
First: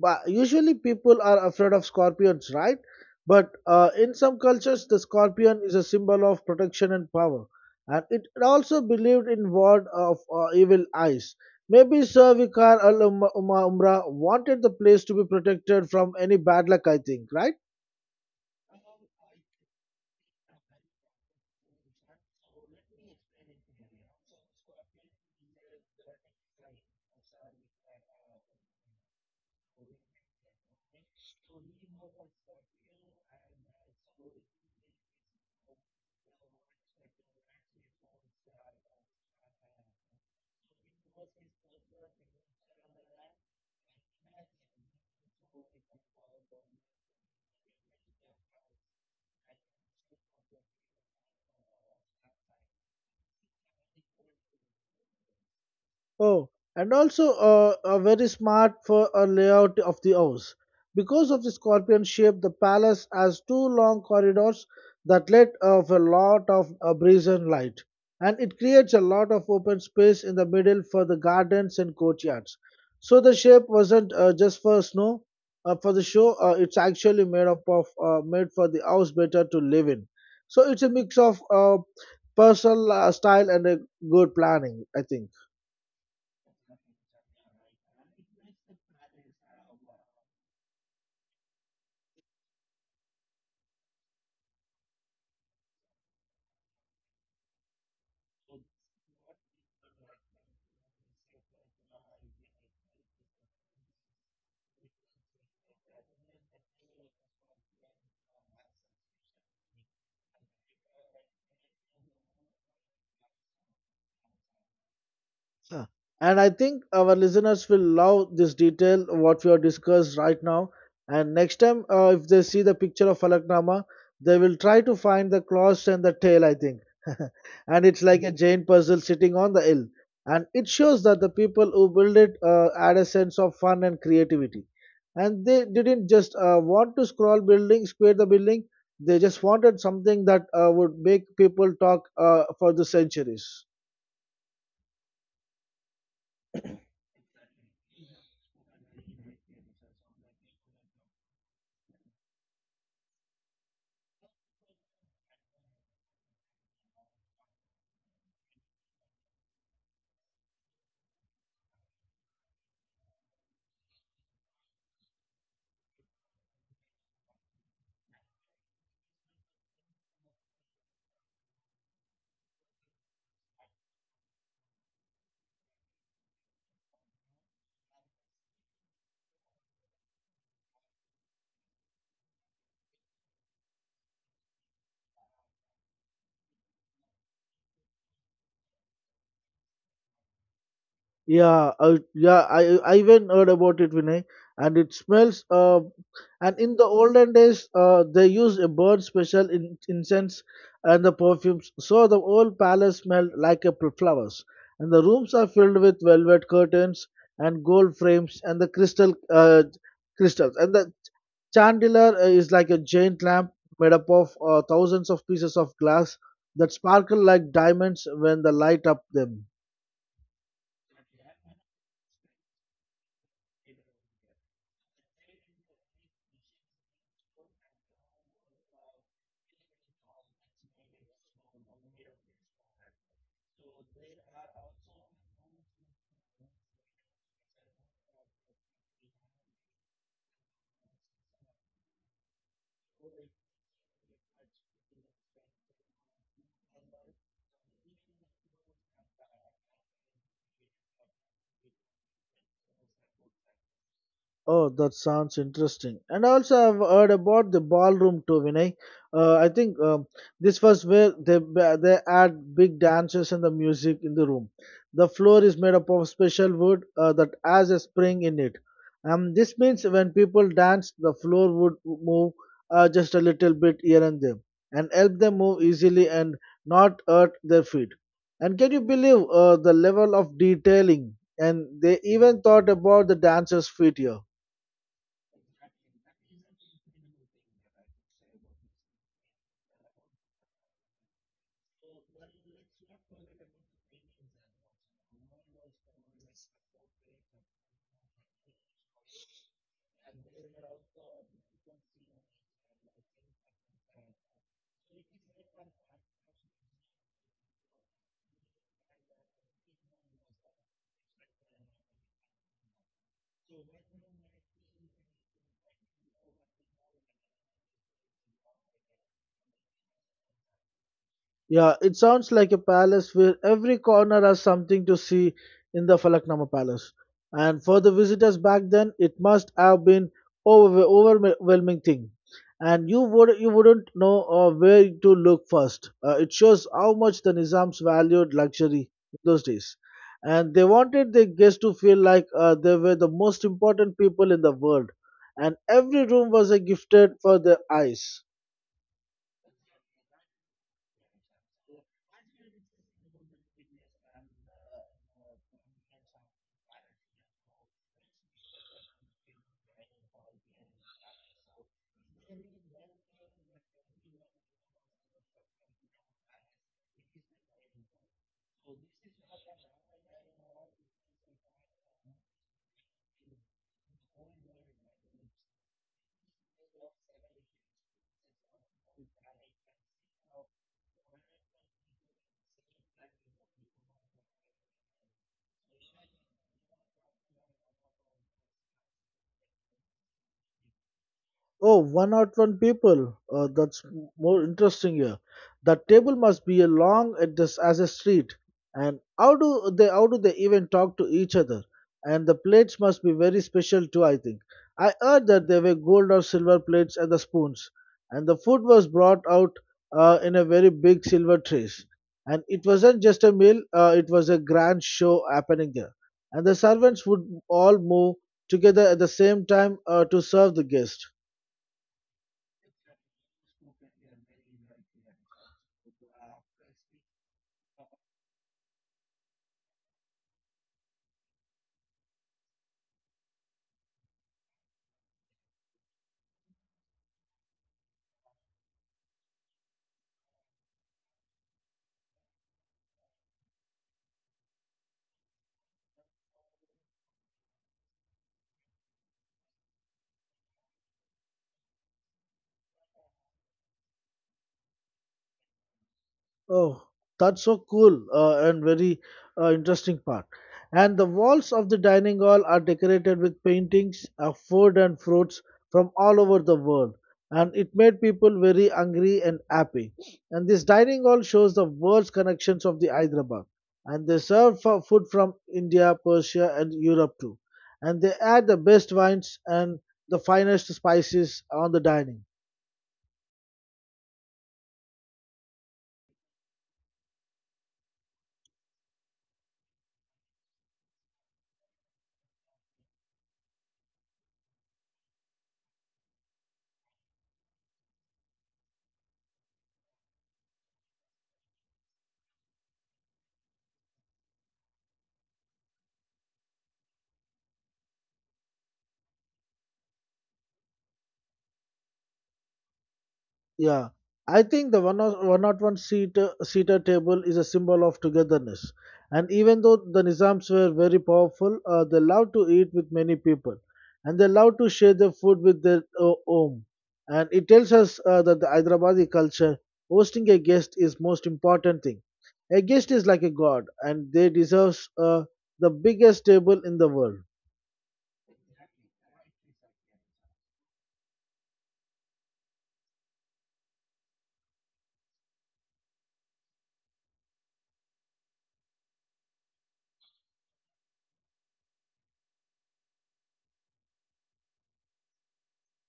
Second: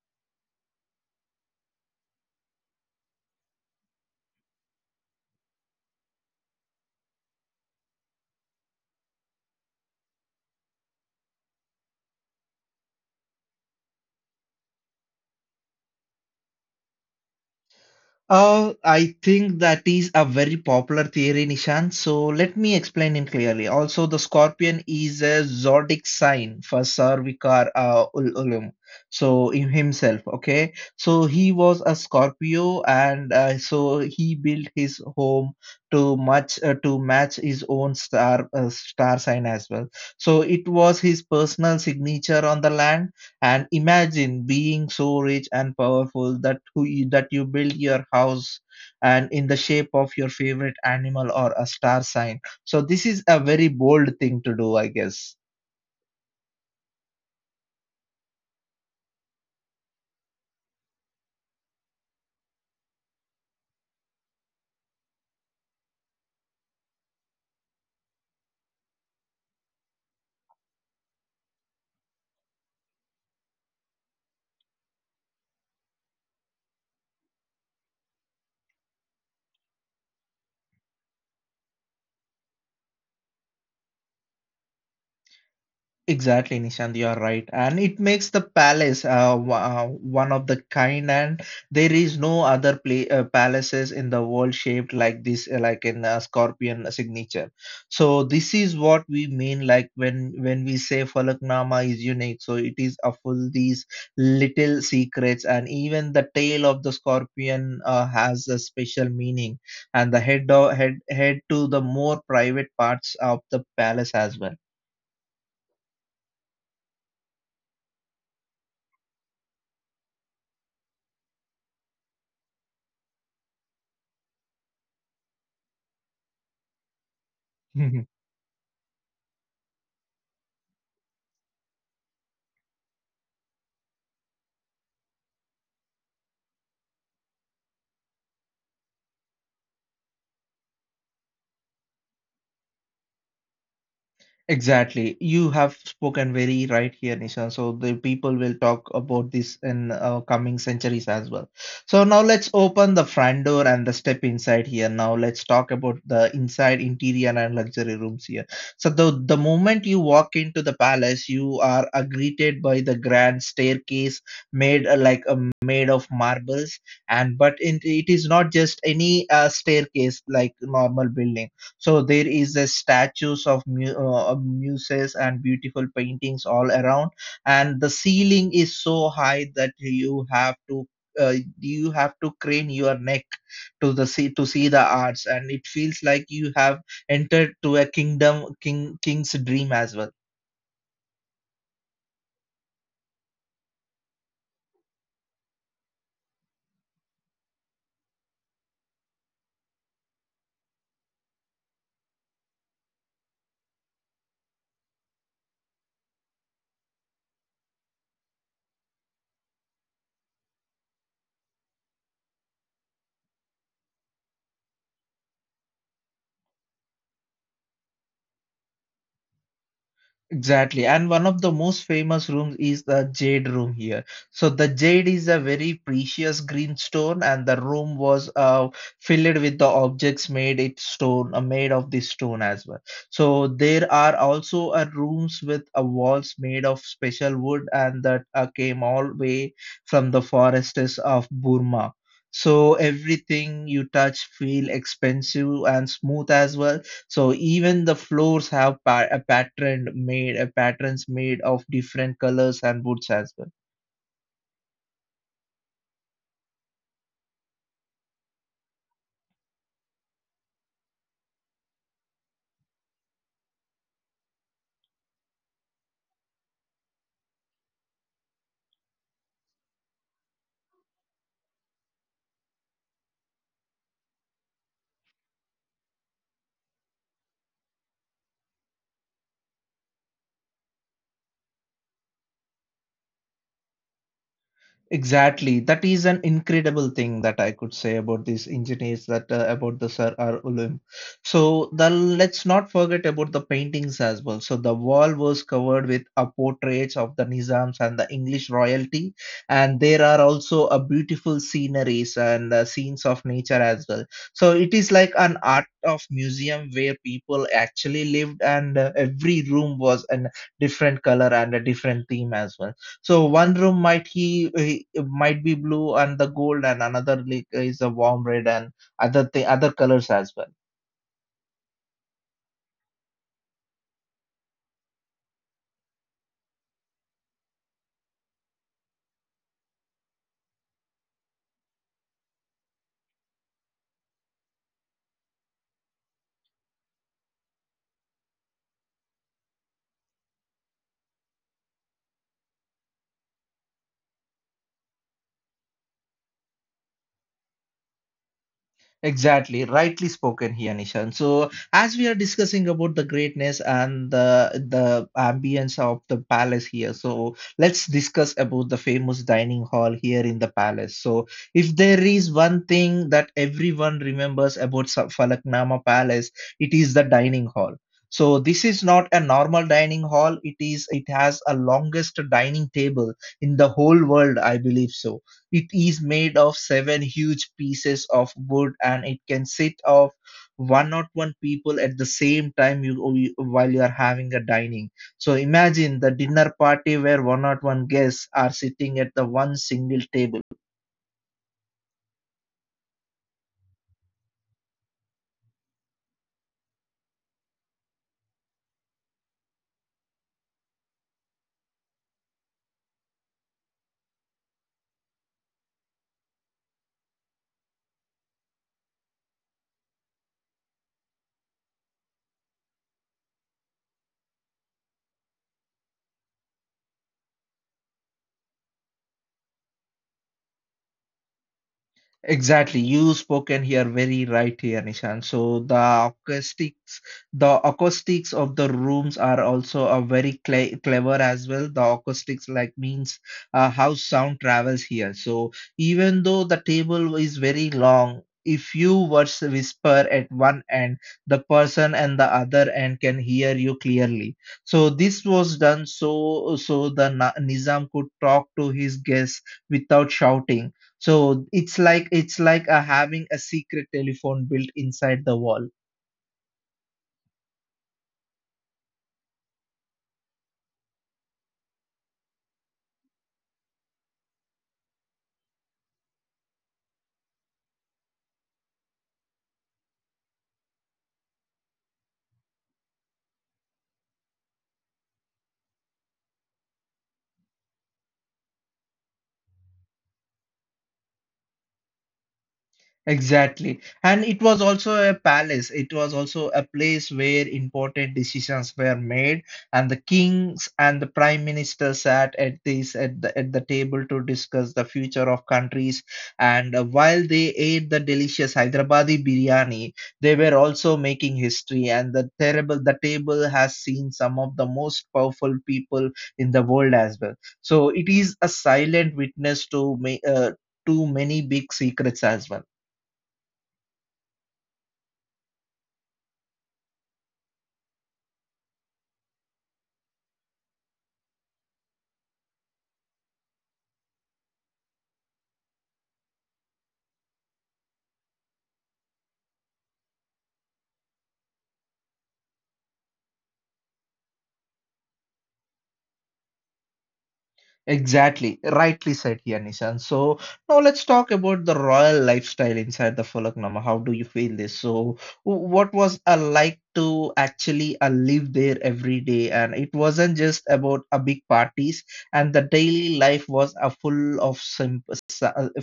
[SPEAKER 2] But usually people are afraid of scorpions, right? But in some cultures, the scorpion is a symbol of protection and power, and it also believed in ward of evil eyes. Maybe Sir Vikar Al Umra wanted the place to be protected from any bad luck. I think, right?
[SPEAKER 1] I think that is a very popular theory, Nishan. So let me explain it clearly. Also, the scorpion is a zodiac sign for Sarvikar Ulum. So in himself, okay. So he was a Scorpio, and so he built his home to match his own star sign as well. So it was his personal signature on the land. And imagine being so rich and powerful that that you build your house and in the shape of your favorite animal or a star sign. So this is a very bold thing to do, I guess.
[SPEAKER 2] Oh, and also very smart for a layout of the house. Because of the scorpion shape, the palace has two long corridors that let of a lot of breeze and light, and it creates a lot of open space in the middle for the gardens and courtyards. So the shape wasn't just for snow, for the show. It's actually made up of made for the house better to live in. So it's a mix of personal style and a good planning, I think.
[SPEAKER 1] Exactly, Nishant, you are right. And it makes the palace one of the kind, and there is no other palaces in the world shaped like this, like in a scorpion signature. So this is what we mean, like when we say Falaknama is unique. So it is a full these little secrets, and even the tail of the scorpion has a special meaning, and the head of, head to the more private parts of the palace as well.
[SPEAKER 2] Yeah. And I think our listeners will love this detail what we have discussed right now. And next time, if they see the picture of Falaknama, they will try to find the claws and the tail, I think. And it's like a giant puzzle sitting on the hill. And it shows that the people who build it add a sense of fun and creativity. And they didn't just want to scroll building, square the building. They just wanted something that would make people talk for the centuries.
[SPEAKER 1] Exactly. You have spoken very right here, Nishan. So the people will talk about this in coming centuries as well. So now let's open the front door and the step inside here. Now let's talk about the inside interior and luxury rooms here. So the moment you walk into the palace, you are greeted by the grand staircase made like a made of marbles. And it is not just any staircase like normal building. So there is a statues of muses and beautiful paintings all around, and the ceiling is so high that Uh, you have to crane your neck to the see to see the arts, and it feels like you have entered to a kingdom king king's dream as well.
[SPEAKER 2] I even heard about it, Vinay. And it smells. And in the olden days, they used a bird special incense and the perfumes, so the whole palace smelled like a flowers. And the rooms are filled with velvet curtains and gold frames and the crystal crystals. And the chandelier is like a giant lamp made up of thousands of pieces of glass that sparkle like diamonds when the light up them.
[SPEAKER 1] Exactly. And one of the most famous rooms is the jade room here. So the jade is a very precious green stone, and the room was filled with the objects made it stone, made of this stone as well. So there are also rooms with walls made of special wood, and that came all way from the forests of Burma. So everything you touch feel expensive and smooth as well. So even the floors have a a patterns made of different colors and woods as well.
[SPEAKER 2] Oh, that sounds interesting. And also, I've heard about the ballroom too, Vinay. I think this was where they add big dancers and the music in the room. The floor is made up of special wood that has a spring in it. This means when people danced, the floor would move just a little bit here and there, and help them move easily and not hurt their feet. And can you believe the level of detailing? And they even thought about the dancers' feet here.
[SPEAKER 1] Exactly. That is an incredible thing that I could say about these engineers, that about the Sir R. Ulam. So the let's not forget about the paintings as well. So the wall was covered with portraits of the Nizams and the English royalty, and there are also a beautiful sceneries and scenes of nature as well. So it is like an art of museum where people actually lived, and every room was a different color and a different theme as well. So one room might he might be blue and the gold, and another like is a warm red and other colors as well.
[SPEAKER 2] Yeah, it sounds like a palace where every corner has something to see in the Falaknama Palace. And for the visitors back then, it must have been overwhelming thing. And you wouldn't know where to look first. It shows how much the Nizams valued luxury in those days, and they wanted their guests to feel like they were the most important people in the world. And every room was a gifted for their eyes.
[SPEAKER 1] Exactly, rightly spoken here, Nishan. So, as we are discussing about the greatness and the ambience of the palace here, so let's discuss about the famous dining hall here in the palace. So, if there is one thing that everyone remembers about Falaknama Palace, it is the dining hall. So, this is not a normal dining hall. It has a longest dining table in the whole world, I believe so. It is made of seven huge pieces of wood, and it can sit of one or one people at the same time while you are having a dining. So imagine the dinner party where one or one guests are sitting at the one single table.
[SPEAKER 2] Oh, one out one people. More interesting here. That table must be a long at this as a street. And how do they even talk to each other? And the plates must be very special too, I think. I heard that they were gold or silver plates and the spoons. And the food was brought out in a very big silver trays. And it wasn't just a meal, it was a grand show happening there. And the servants would all move together at the same time to serve the guest.
[SPEAKER 1] Exactly. You spoken here very right here, Nishan. So the acoustics of the rooms are also a very clever as well. The acoustics like means how sound travels here. So even though the table is very long, if you were to whisper at one end, the person and the other end can hear you clearly. So this was done so the Na Nizam could talk to his guests without shouting. So it's like having a secret telephone built inside the wall.
[SPEAKER 2] Oh, that's so cool and very interesting part. And the walls of the dining hall are decorated with paintings of food and fruits from all over the world. And it made people very hungry and happy. And this dining hall shows the world's connections of the Hyderabad. And they serve for food from India, Persia, and Europe too. And they add the best wines and the finest spices on the dining.
[SPEAKER 1] Exactly. And it was also a palace. It was also a place where important decisions were made, and the kings and the prime minister sat at the at the table to discuss the future of countries. And while they ate the delicious Hyderabadi biryani, they were also making history. And the table has seen some of the most powerful people in the world as well. So it is a silent witness to to many big secrets as well.
[SPEAKER 2] Yeah, I think the 101 seater table is a symbol of togetherness. And even though the Nizams were very powerful, they loved to eat with many people and they loved to share their food with their home. And it tells us that the Hyderabadi culture, hosting a guest is most important thing. A guest is like a god and they deserves the biggest table in the world.
[SPEAKER 1] Exactly, rightly said here, Nishan. So now let's talk about the royal lifestyle inside the Falaknama. How do you feel this? So what was like to actually live there every day? And it wasn't just about a big parties, and the daily life was a full of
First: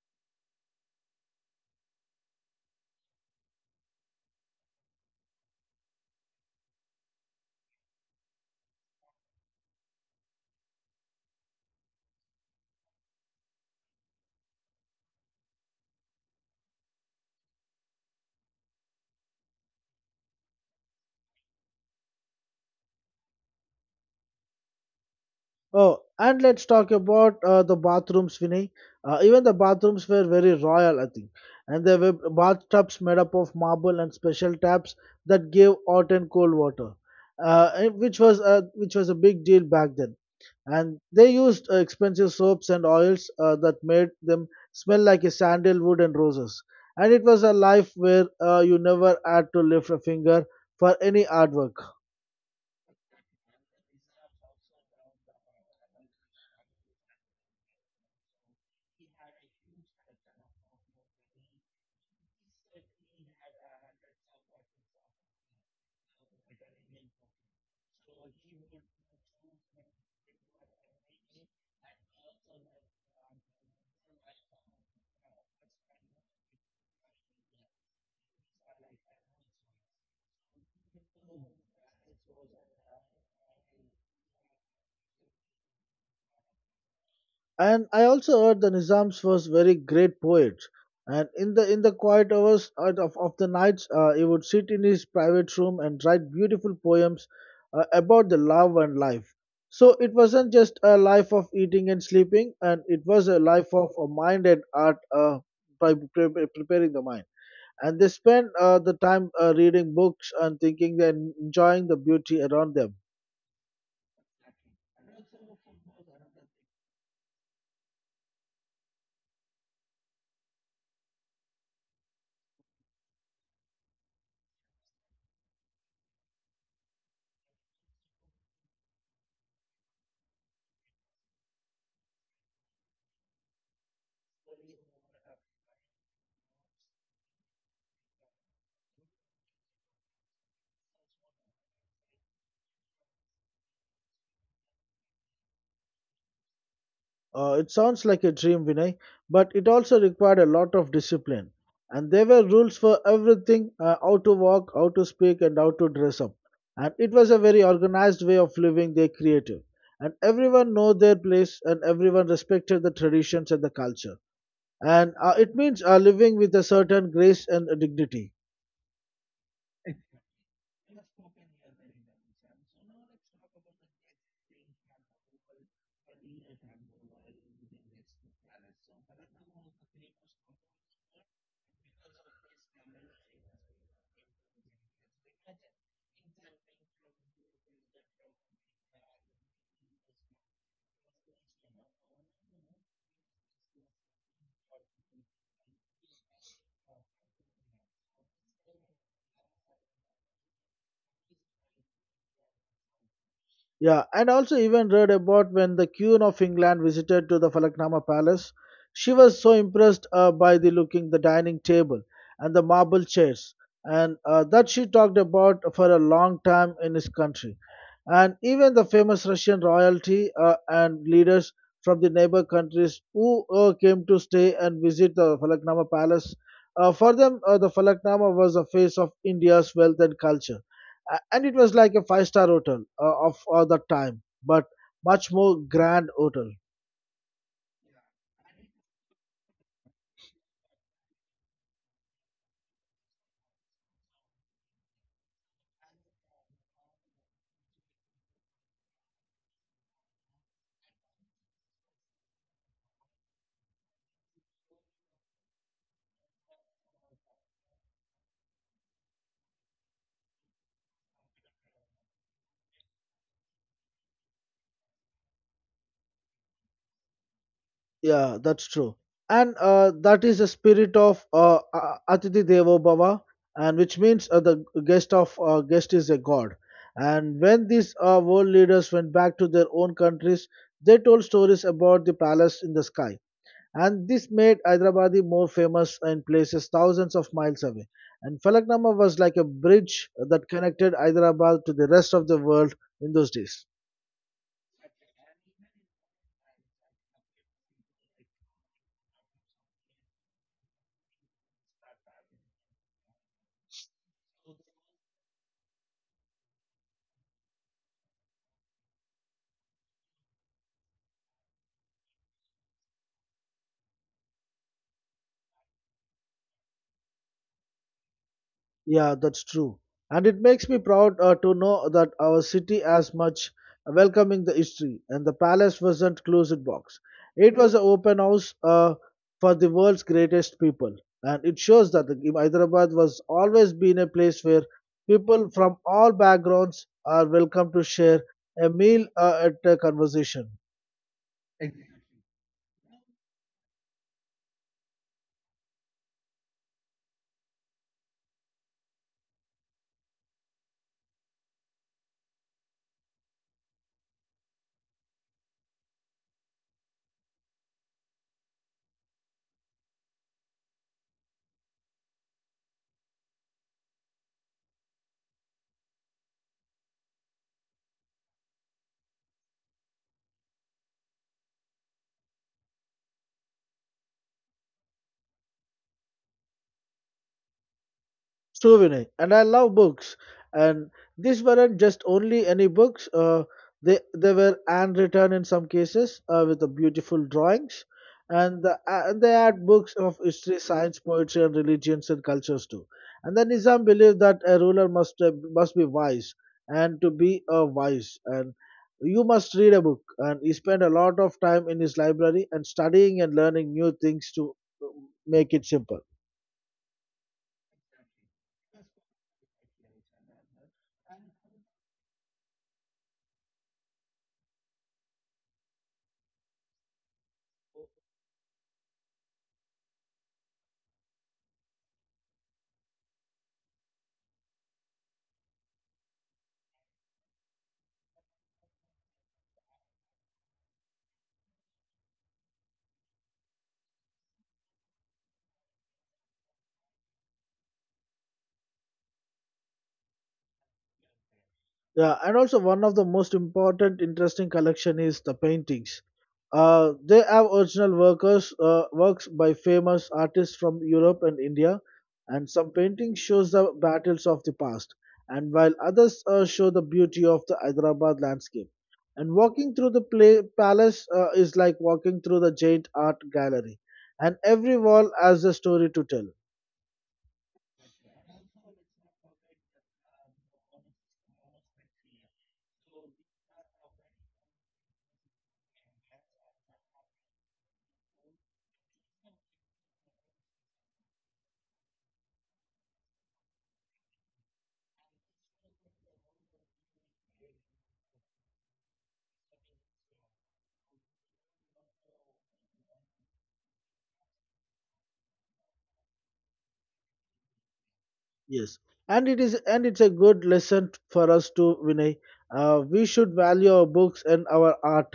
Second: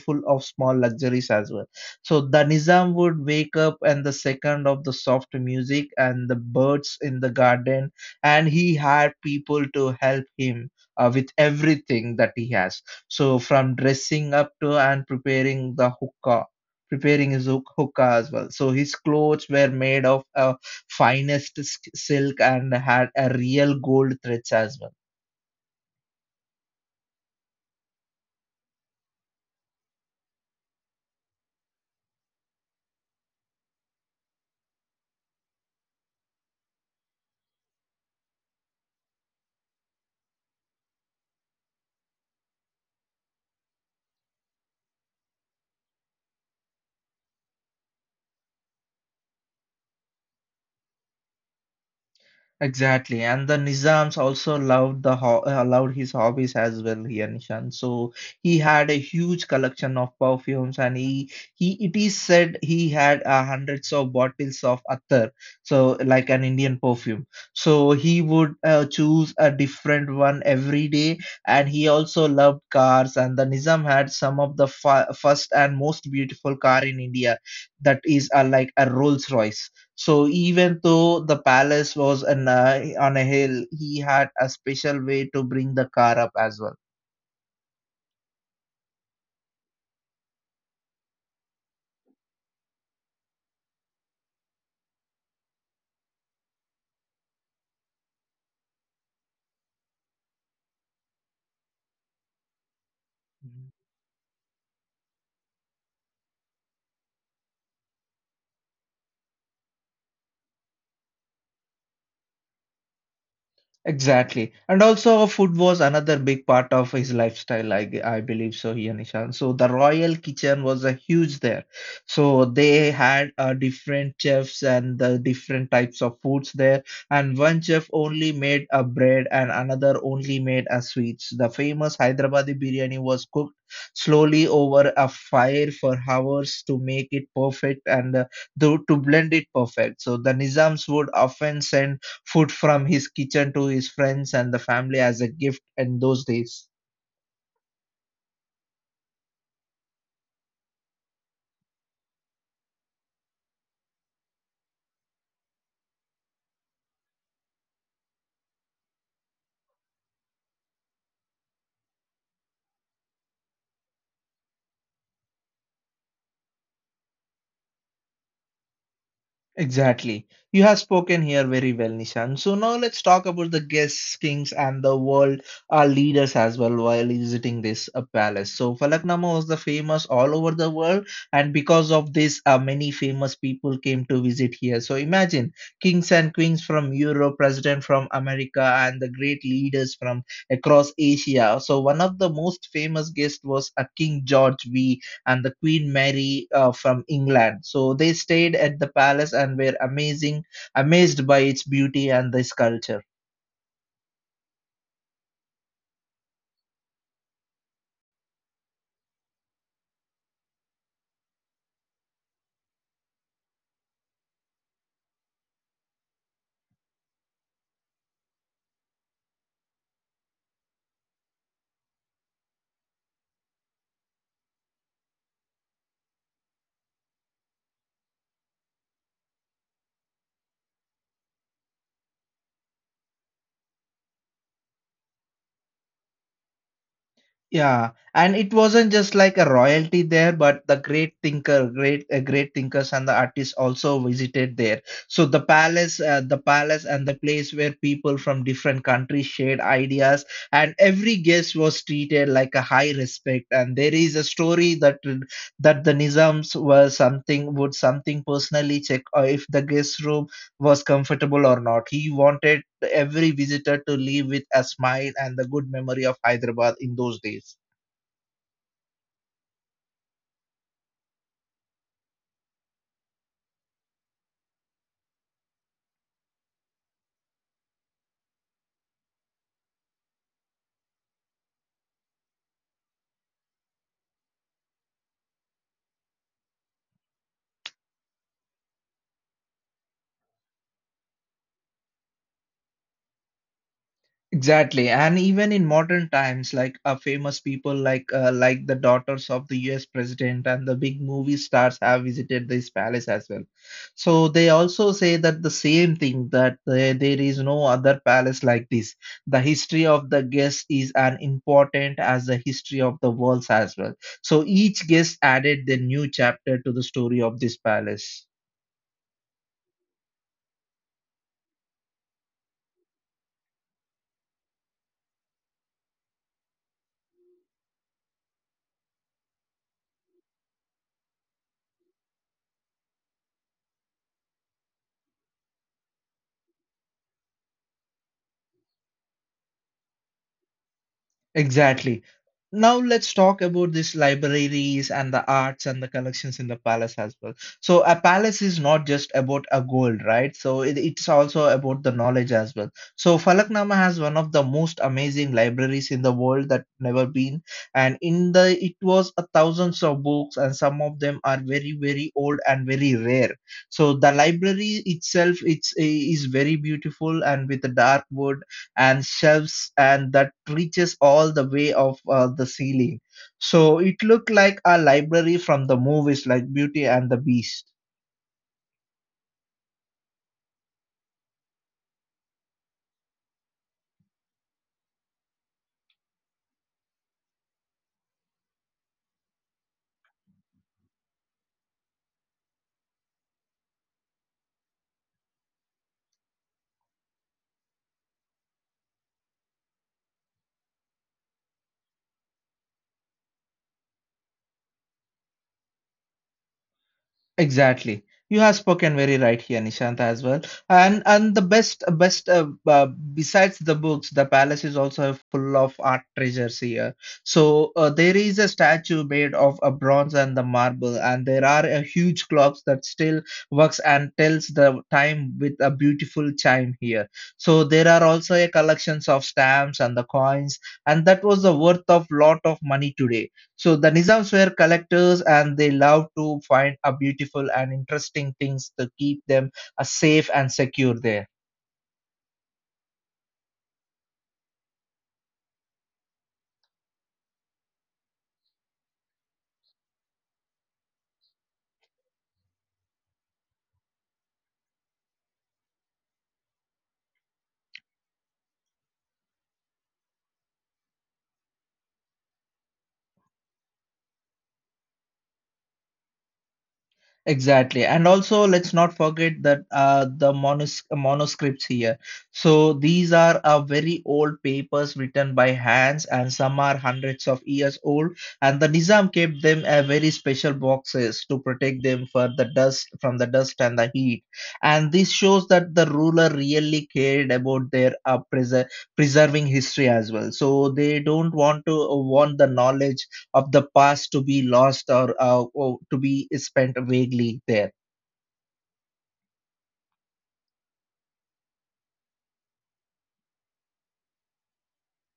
[SPEAKER 1] full of small luxuries as well. So the Nizam would wake up, and the second of the soft music and the birds in the garden, and he had people to help him with everything that he has. So from dressing up to and preparing the hookah, preparing his hookah as well. So his clothes were made of finest silk and had a real gold threads as well.
[SPEAKER 2] Oh, and let's talk about the bathrooms, Vinay. Even the bathrooms were very royal, I think. And there were bathtubs made up of marble and special taps that gave hot and cold water, and which was a big deal back then. And they used expensive soaps and oils that made them smell like a sandalwood and roses. And it was a life where you never had to lift a finger for any hard work.
[SPEAKER 1] Exactly, and the Nizams also loved the loved his hobbies as well here, Nishan. So he had a huge collection of perfumes, and he it is said he had hundreds of bottles of attar, so like an Indian perfume. So he would choose a different one every day, and he also loved cars. And the Nizam had some of the first and most beautiful car in India, that is like a Rolls Royce. So even though the palace was on a hill, he had a special way to bring the car up as well.
[SPEAKER 2] And I also heard the Nizams was very great poet. And in the quiet hours of the nights, he would sit in his private room and write beautiful poems about the love and life. So it wasn't just a life of eating and sleeping, and it was a
[SPEAKER 1] Mhm.
[SPEAKER 2] life of a mind and art by preparing the mind. And they spent the time reading books and thinking and enjoying the beauty around them.
[SPEAKER 1] Exactly. And also food was another big part of his lifestyle, I believe so here, Nishan. So the royal kitchen was a huge there. So they had different chefs and the different types of foods there. And one chef only made a bread and another only made a sweets. The famous Hyderabadi biryani was cooked slowly over a fire for hours to make it perfect, and to blend it perfect. So the Nizams would often send food from his kitchen to his friends and the family as a gift in those days.
[SPEAKER 2] It sounds like a dream, Vinay, but it also required a lot of discipline. And there were rules for everything, how to walk, how to speak, and how to dress up. And it was a very organized way of living. Their creative. And everyone know their place, and everyone respected the traditions and the culture. And it means living with a certain grace and dignity.
[SPEAKER 1] Exactly. You have spoken here very well, Nishan. So now let's talk about the guests, kings, and the world, our leaders as well, while visiting this palace. So Falaknama was the famous all over the world, and because of this, many famous people came to visit here. So imagine kings and queens from Europe, president from America, and the great leaders from across Asia. So one of the most famous guests was a King George V and the Queen Mary from England. So they stayed at the palace and were amazed by its beauty and this culture.
[SPEAKER 2] Yeah, and also even read about when the Queen of England visited to the Falaknama Palace. She was so impressed by the looking the dining table and the marble chairs, and that she talked about for a long time in his country. And even the famous Russian royalty and leaders from the neighbor countries who came to stay and visit the Falaknama Palace. For them, the Falaknama was the face of India's wealth and culture, and it was like a five-star hotel of all the time, but much more grand hotel.
[SPEAKER 1] Yeah, and it wasn't just like a royalty there, but the great great thinkers and the artists also visited there. So the palace and the place where people from different countries shared ideas, and every guest was treated like a high respect. And there is a story that the Nizams were something would something personally check if the guest room was comfortable or not. He wanted every visitor to leave with a smile and the good memory of Hyderabad in those days.
[SPEAKER 2] Yeah, that's true. And that is the spirit of atithi devo bhava, and which means the guest is a god. And when these world leaders went back to their own countries, they told stories about the palace in the sky, and this made Hyderabadi more famous in places thousands of miles away. And Falaknama was like a bridge that connected Hyderabad to the rest of the world in those days.
[SPEAKER 1] Exactly, and even in modern times, like famous people like the daughters of the U.S. president and the big movie stars have visited this palace as well. So they also say that the same thing that there is no other palace like this. The history of the guest is as important as the history of the world as well. So each guest added their new chapter to the story of this palace.
[SPEAKER 2] Yeah, that's true. And it makes me proud to know that our city as much welcoming the history, and the palace wasn't closed box. It was an open house for the world's greatest people. And it shows that Hyderabad was always been a place where people from all backgrounds are welcome to share a meal at a conversation.
[SPEAKER 1] Exactly. Now let's talk about these libraries and the arts and the collections in the palace as well. So a palace is not just about a gold, right? So it's also about the knowledge as well. So Falaknama has one of the most amazing libraries in the world that never been, and in the it was a thousands of books, and some of them are very very old and very rare. So the library itself is very beautiful, and with the dark wood and shelves and that reaches all the way of the ceiling. So it looked like a library from the movies like Beauty and the Beast.
[SPEAKER 2] Souvenir. And I love books. And these weren't just only any books. They were handwritten in some cases with the beautiful drawings, and they had books of history, science, poetry, and religions and cultures too. And the Nizam believed that a ruler must be wise, and to be a wise, and you must read a book. And he spent a lot of time in his library and studying and learning new things to uh, make it simple.
[SPEAKER 1] Exactly. You have spoken very right here, Nishant, as well. And the best best besides the books, the palace is also full of art treasures here. So there is a statue made of a bronze and the marble, and there are a huge clocks that still works and tells the time with a beautiful chime here. So there are also a collections of stamps and the coins, and that was the worth of lot of money today. So the Nizams were collectors, and they loved to find a beautiful and interesting things to keep them safe and secure there.
[SPEAKER 2] Yeah, and also one of the most important interesting collection is the paintings. They have original workers works by famous artists from Europe and India, and some paintings shows the battles of the past, and while others show the beauty of the Hyderabad landscape. And walking through the palace is like walking through the giant art gallery, and every wall has a story to tell.
[SPEAKER 1] Exactly. And also, let's not forget that the manuscripts here. So, these are very old papers written by hands, and some are hundreds of years old. And the Nizam kept them a very special boxes to protect them for the dust from the dust and the heat. And this shows that the ruler really cared about their preserving history as well. So, they don't want to want the knowledge of the past to be lost, or to be spent vaguely there.
[SPEAKER 2] Yes, and it is and it's a good lesson for us to Vinay. We should value our books and our art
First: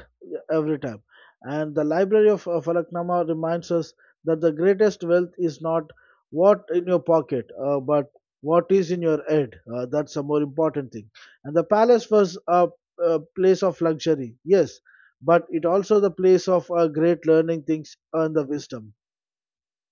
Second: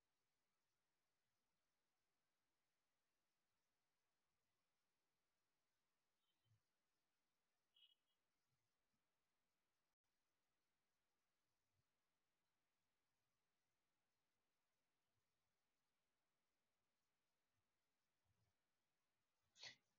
[SPEAKER 2] every time. And the Library of Falaknama reminds us that the greatest wealth is not what in your pocket, but what is in your head. That's a more important thing. And the palace was a place of luxury, yes, but it also the place of great learning things and the wisdom.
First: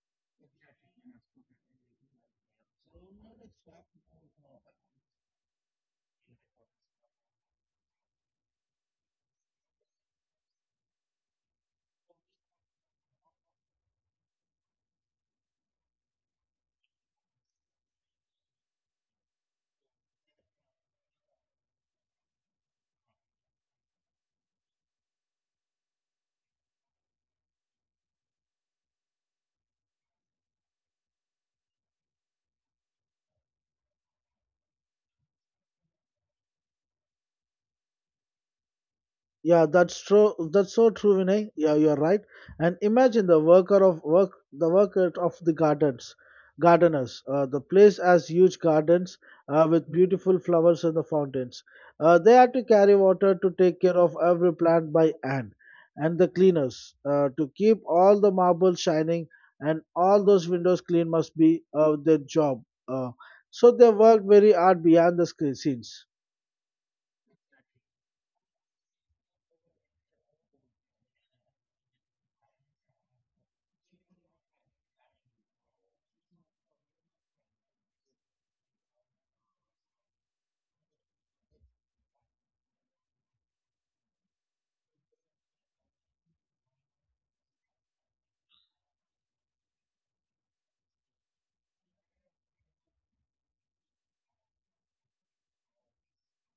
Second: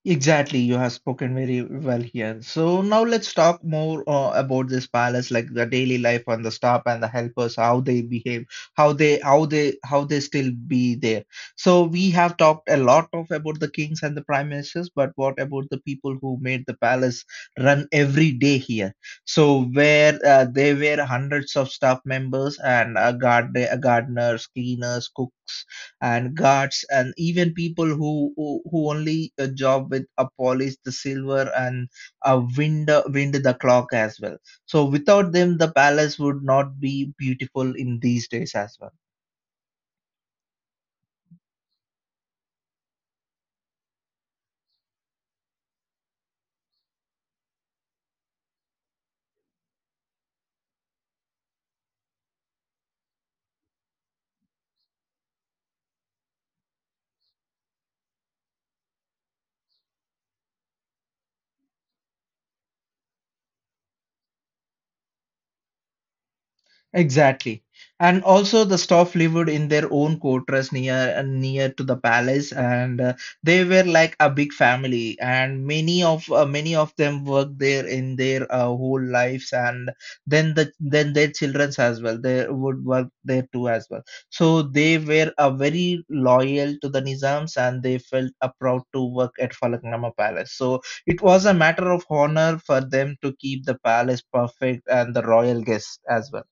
[SPEAKER 1] Exactly, you have spoken very well here. So now let's talk more about this palace, like the daily life on the staff and the helpers, how they behave, how they still be there. So we have talked a lot of about the kings and the prime ministers, but what about the people who made the palace run every day here? So where there were hundreds of staff members and gardeners, cleaners, cooks and guards, and even people who only a job with a polish the silver and a wind wind the clock as well. So without them the palace would not be beautiful in these days as well.
[SPEAKER 2] Yeah, that's true. That's so true, Vinay. Yeah, you're right. And imagine the worker of the gardens, gardeners. The place has huge gardens with beautiful flowers and the fountains. They had to carry water to take care of every plant by hand, and the cleaners to keep all the marbles shining and all those windows clean must be their job. Uh, so they worked very hard behind the scenes.
[SPEAKER 1] Exactly. And also the staff lived in their own quarters near to the palace, and they were like a big family, and many of them worked there in their whole lives, and then their childrens as well, they would work there too as well. So they were very loyal to the Nizams, and they felt proud to work at Falaknama Palace. So it was a matter of honor for them to keep the palace perfect and the royal guests as well.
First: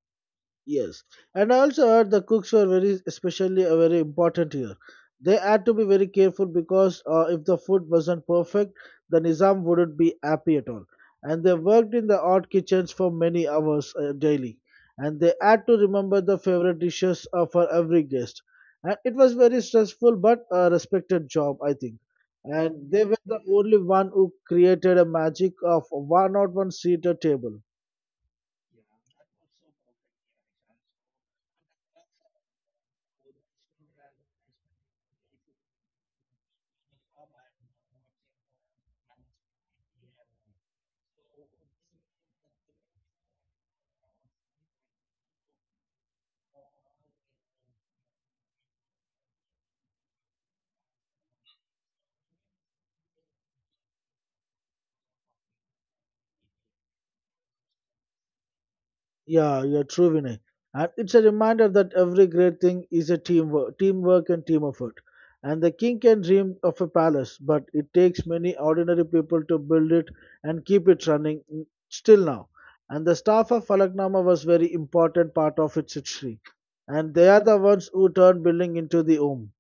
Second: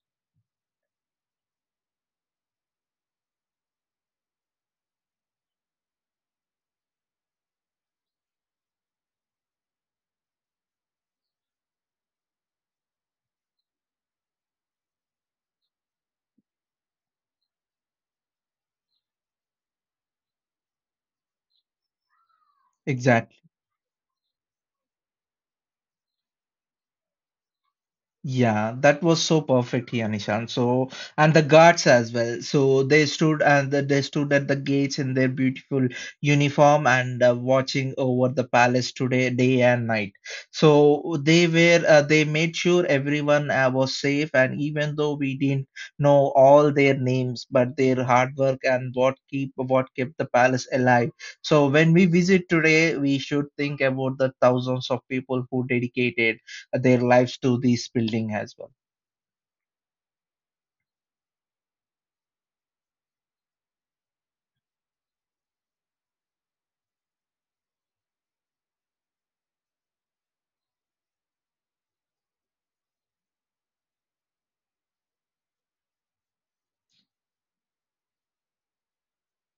[SPEAKER 2] Yes, and I also heard the cooks were very, especially very important here. They had to be very careful, because if the food wasn't perfect, the Nizam wouldn't be happy at all. And they worked in the odd kitchens for many hours daily. And they had to remember the favorite dishes for every guest. And it was very stressful, but a respected job, I think. And they were
[SPEAKER 1] Exactly.
[SPEAKER 2] the only one who created a magic of one-on-one seated table.
[SPEAKER 1] Yeah, that was so perfectly, Anishan. So, and the guards as well. So they stood at the gates in their beautiful uniform and watching over the palace today, day and night. So they made sure everyone was safe. And even though we didn't know all their names, but their hard work and what keep what kept the palace alive. So when we visit today, we should think about the thousands of people who dedicated their lives to this building as well.
[SPEAKER 2] Yeah, you're true, Vinay. And it's a reminder that every great thing is teamwork and team effort. And the king can dream of a palace, but it takes many ordinary people to build it and keep it running, still now. And the staff of Falaknama was very important part of its history. And they are the ones who turned building into the home.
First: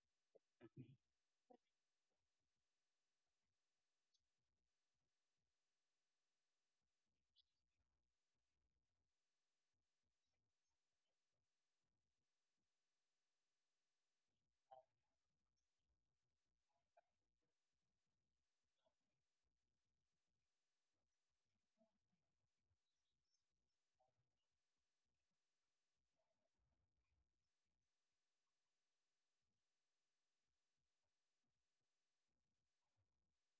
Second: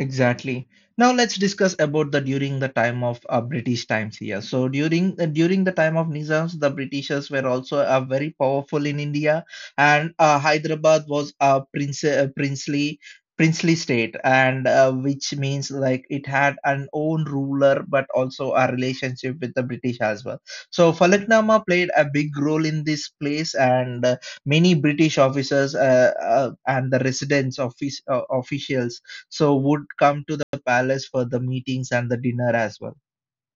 [SPEAKER 1] Exactly. Now let's discuss about the during the time of British times here. So during the time of Nizams, the Britishers were also very powerful in India, and Hyderabad was a princely state, and which means like it had an own ruler, but also a relationship with the British as well. So Falaknama played a big role in this place, and many British officers and the residents office officials so would come to the palace for the meetings and the dinner as well.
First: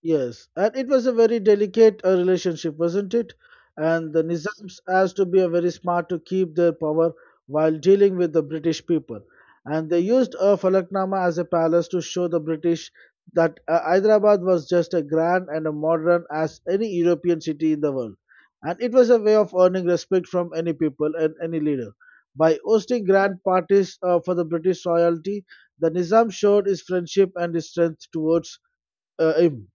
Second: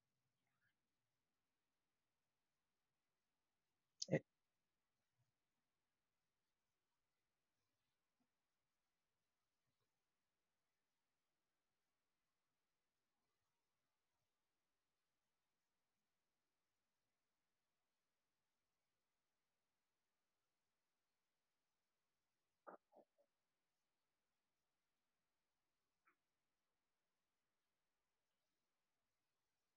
[SPEAKER 2] Yes, and it was a very delicate relationship, wasn't it? And the Nizams has to be a very smart to keep their power while dealing with the British people. And they used a Falaknama as a palace to show the British that Hyderabad was just a grand and a modern as any European city in the world. And it was a way of earning respect from any people and any leader. By hosting grand parties for the British royalty, the Nizam showed his friendship and his strength towards him.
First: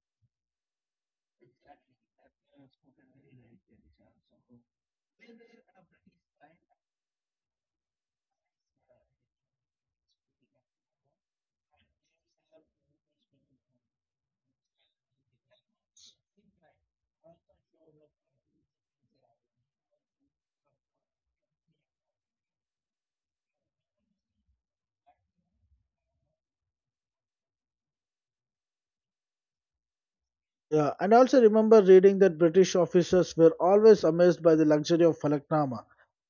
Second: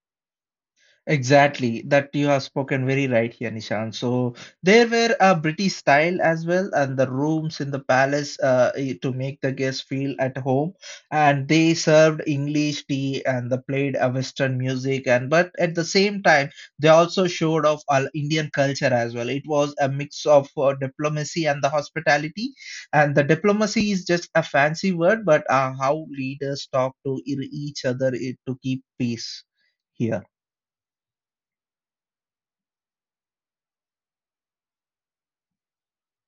[SPEAKER 1] Exactly, that you have spoken very right here, Nishan. So there were a British style as well, and the rooms in the palace to make the guests feel at home. And they served English tea, and they played a Western music. And but at the same time, they also showed off our Indian culture as well. It was a mix of diplomacy and the hospitality. And the diplomacy is just a fancy word, but how leaders talk to each other to keep peace here.
[SPEAKER 2] Yeah, and I also remember reading that British officers were always amazed by the luxury of falaknama.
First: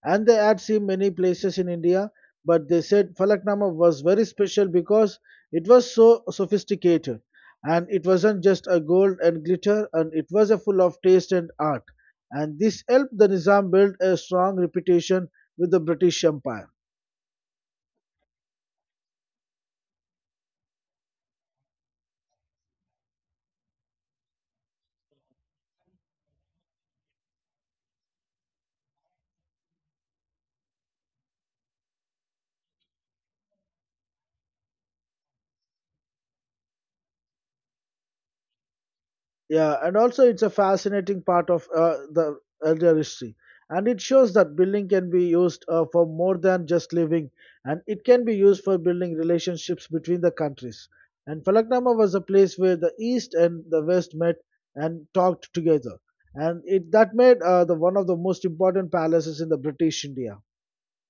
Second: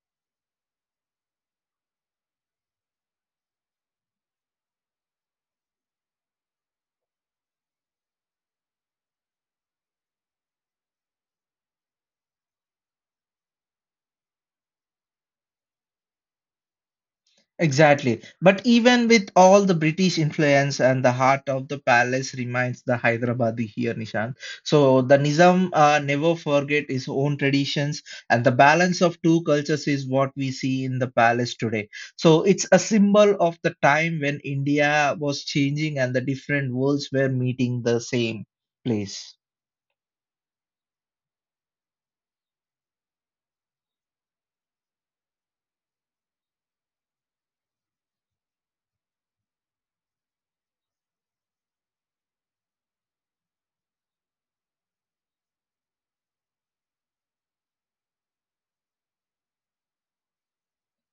[SPEAKER 2] And they had seen many places in India, but they said falaknama was very special because it was so sophisticated. And it wasn't just a gold and glitter, and it was a full of taste and art. And this helped the Nizam build a strong reputation with the British Empire.
[SPEAKER 1] Exactly. But even with all the British influence and the heart of the palace remains the Hyderabadi here, Nishant. So the Nizam never forget his own traditions, and the balance of two cultures is what we see in the palace today. So it's a symbol of the time when India was changing and the different worlds were meeting the same place.
[SPEAKER 2] Yeah, and also it's a fascinating part of the elder history. And it shows that building can be used for more than just living, and it can be used for building relationships between the countries. And Falaknama was a place where the East and the West met and talked together. And it that made the one of the most important palaces in the British India.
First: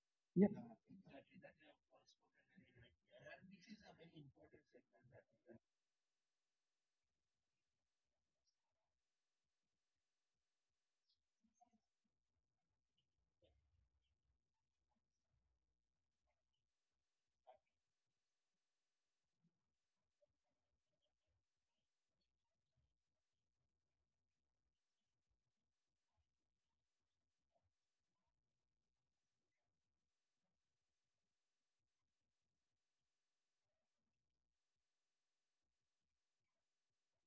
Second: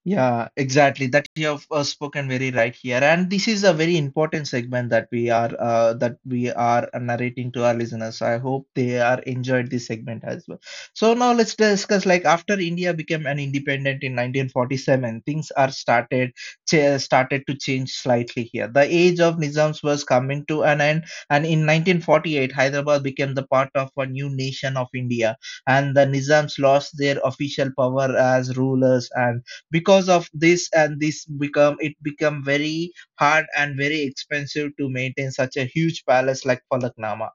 [SPEAKER 1] Yeah, exactly. That you have spoken very right here, and this is a very important segment that we are narrating to our listeners. I hope they are enjoyed this segment as well. So now let's discuss, like, after India became an independent in 1947, things are started to change slightly here. The age of Nizams was coming to an end, and in 1948, Hyderabad became the part of a new nation of India, and the Nizams lost their official power as rulers, and because of this and this become it become very hard and very expensive to maintain such a huge palace like falaknama.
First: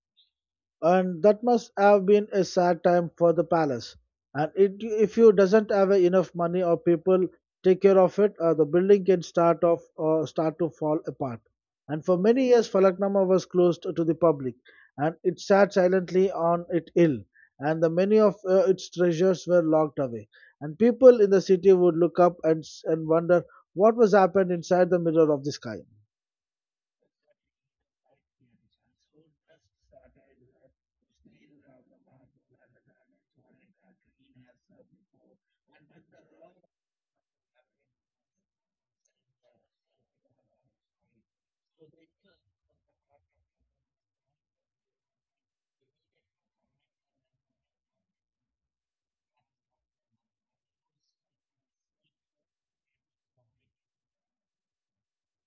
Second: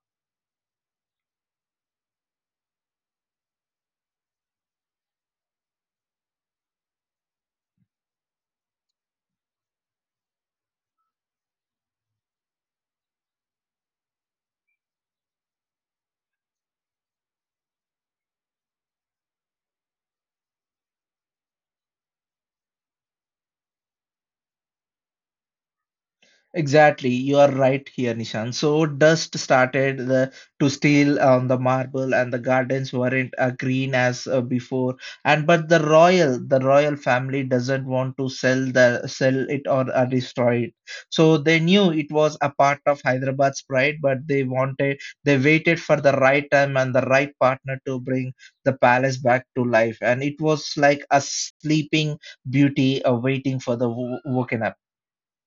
[SPEAKER 2] And that must have been a sad time for the palace. And it, if you doesn't have enough money or people take care of it, the building can start off or start to fall apart. And for many years, Falaknama was closed to the public, and it sat silently on it ill, and the many of its treasures were locked away. And people in the city would look up and and wonder what was happened inside the mirror of the sky.
[SPEAKER 1] Exactly, you are right here, Nishan. So dust started to steal on the marble, and the gardens weren't green as before. And but the royal family doesn't want to sell it or destroy it. So they knew it was a part of Hyderabad's pride, but they waited for the right time and the right partner to bring the palace back to life. And it was like a sleeping beauty waiting for the woken up.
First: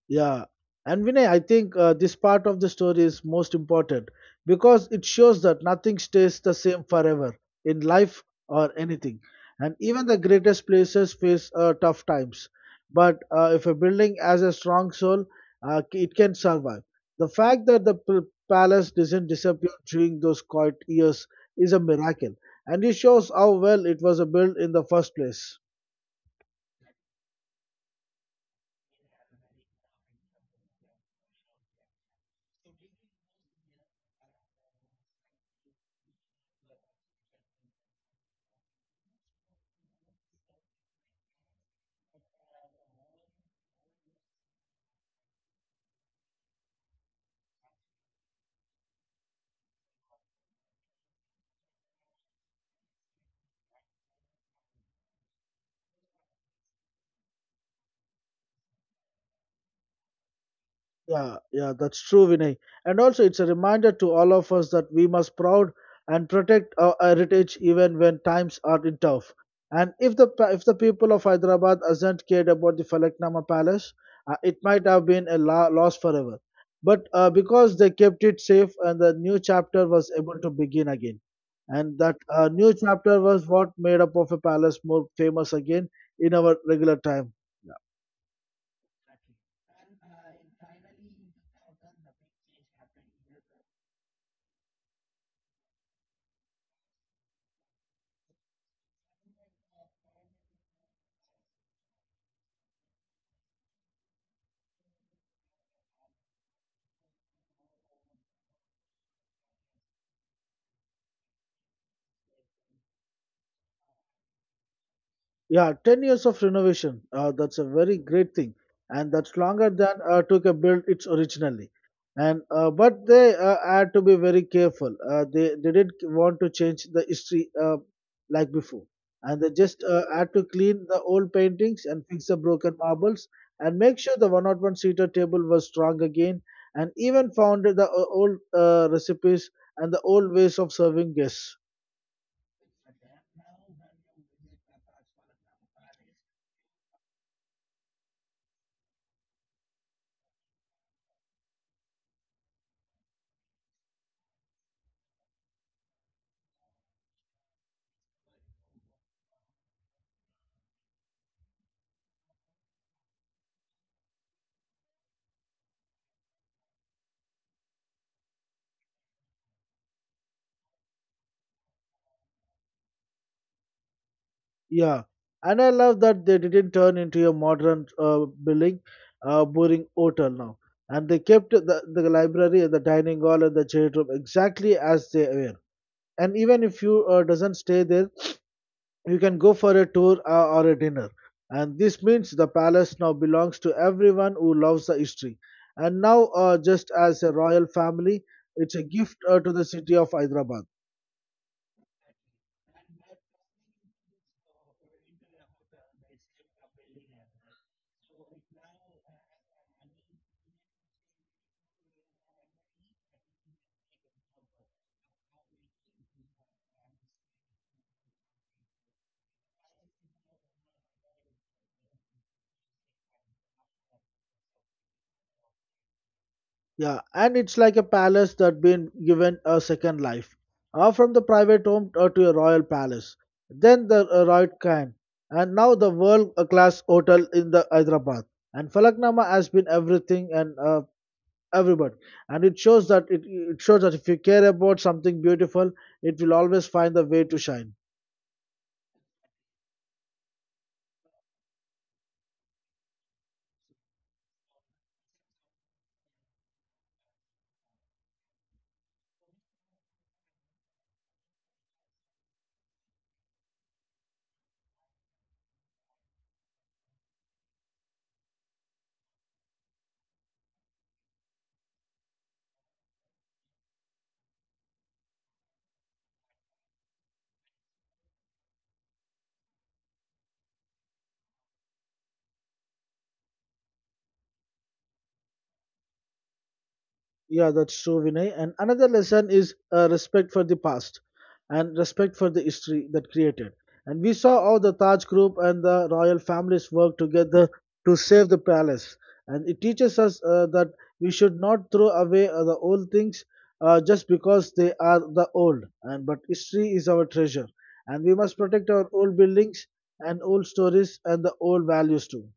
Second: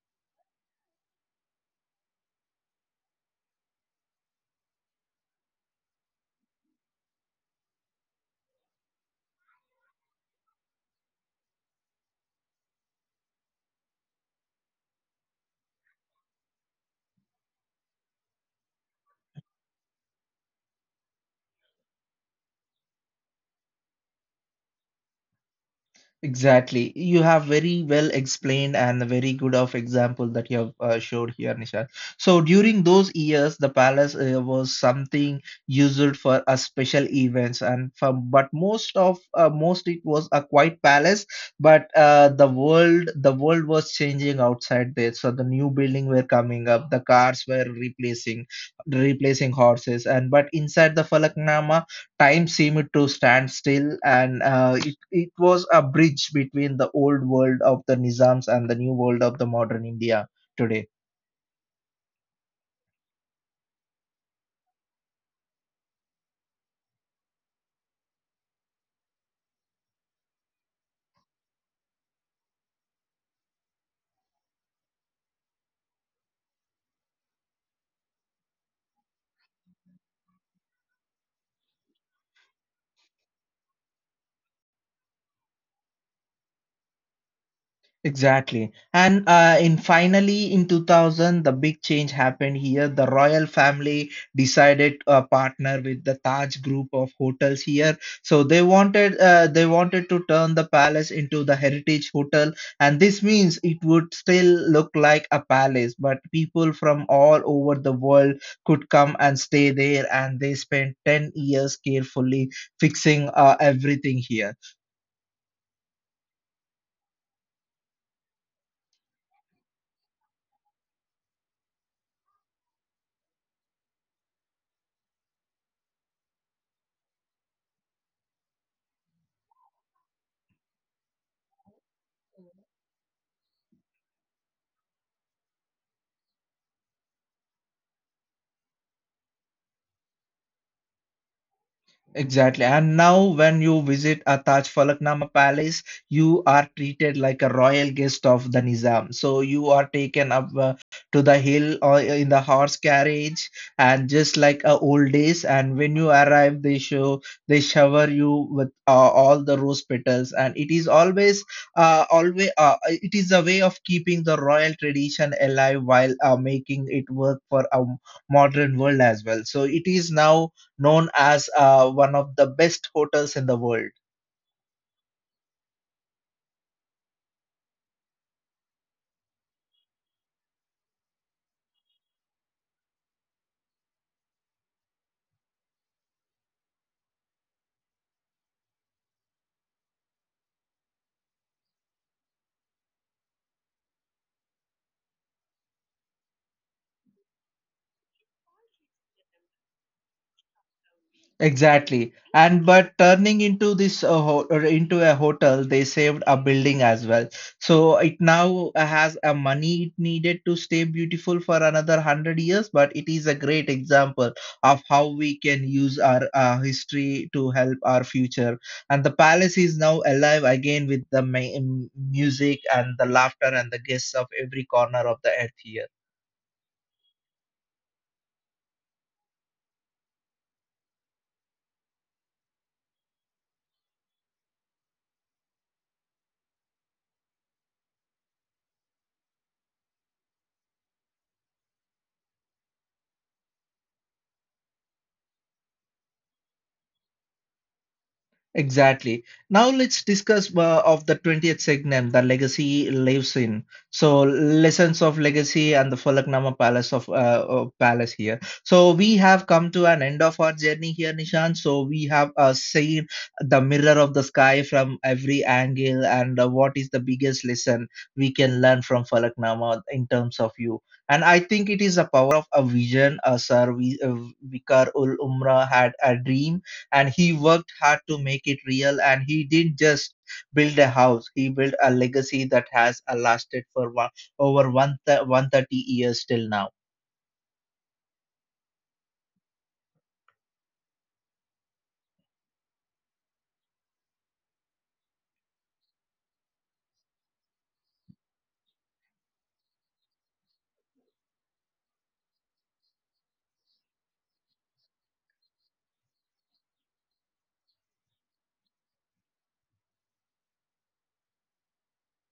[SPEAKER 2] Yeah, and Vinay, I think this part of the story is most important because it shows that nothing stays the same forever in life or anything. And even the greatest places face tough times. But if a building has a strong soul, it can survive. The fact that the palace doesn't disappear during those quiet years is a miracle, and it shows how well it was built in the first place.
[SPEAKER 1] Exactly. You have very well explained, and a very good of example that you have showed here, Nishad. So during those years, the palace was something used for a special events, and from but most it was a quiet palace. But the world was changing outside there. So the new building were coming up, the cars were replacing horses, and but inside the Falaknama time seemed to stand still, and it was a bridge between the old world of the Nizams and the new world of the modern India today.
[SPEAKER 2] Yeah, yeah, that's true, Vinay. And also, it's a reminder to all of us that we must proud and protect our heritage even when times are in tough. And if the if the people of Hyderabad hasn't cared about the Falaknama Palace, it might have been a loss forever. But because they kept it safe, and the new chapter was able to begin again, and that new chapter was what made up of a palace more famous again in our regular time.
[SPEAKER 1] Exactly. And in 2000, the big change happened here. The royal family decided to partner with the Taj group of hotels here. So they wanted to turn the palace into the heritage hotel, and this means it would still look like a palace, but people from all over the world could come and stay there, and they spent 10 years carefully fixing everything here.
[SPEAKER 2] Yeah, 10 years of renovation. That's a very great thing. And that's longer than took a build its originally. And but they had to be very careful. They didn't want to change the history like before. And they just had to clean the old paintings and fix the broken marbles and make sure the 101 seater table was strong again. And even found the old recipes and the old ways of serving guests.
[SPEAKER 1] Exactly. And now, when you visit a Taj Falaknama Palace, you are treated like a royal guest of the Nizam. So you are taken up to the hill or in the horse carriage, and just like old days. And when you arrive, they shower you with all the rose petals, and it is a way of keeping the royal tradition alive while making it work for a modern world as well. So it is now known as one of the best hotels in the world.
[SPEAKER 2] Yeah, and I love that they didn't turn into a modern building, boring hotel now. And they kept the library, the dining hall, and the chat room exactly as they were. And even if you doesn't stay there, you can go for a tour or a dinner. And this means the palace now belongs to everyone who loves the history. And now, just as a royal family, it's a gift to the city of Hyderabad.
[SPEAKER 1] Exactly. And but turning into this or into a hotel, they saved a building as well. So it now has a money it needed to stay beautiful for another hundred years. But it is a great example of how we can use our history to help our future. And the palace is now alive again with the music and the laughter and the guests of every corner of the earth here.
[SPEAKER 2] Yeah, and it's like a palace that been given a second life, from the private home to a royal palace, then the royal khan, and now the world class hotel in the Hyderabad. And Falaknama has been everything and everybody, and it shows that it shows that if you care about something beautiful, it will always find the way to shine.
[SPEAKER 1] Exactly. Now let's discuss of the 20th segment, the legacy lives in. So lessons of legacy and the Falaknama Palace of Palace here. So we have come to an end of our journey here, Nishan. So we have seen the mirror of the sky from every angle, and what is the biggest lesson we can learn from Falaknama in terms of you. And I think it is the power of a vision. Sir Vikar ul Umra had a dream, and he worked hard to make it real, and he didn't just build a house, he built a legacy that has lasted for over 130 years till now.
[SPEAKER 2] Yeah, that's true, Vinay. And another lesson is respect for the past and respect for the history that created. And we saw how the Taj group and the royal families worked together to save the palace. And it teaches us that we should not throw away the old things just because they are the old. And but history is our treasure, and we must protect our old buildings and old stories and the old values too.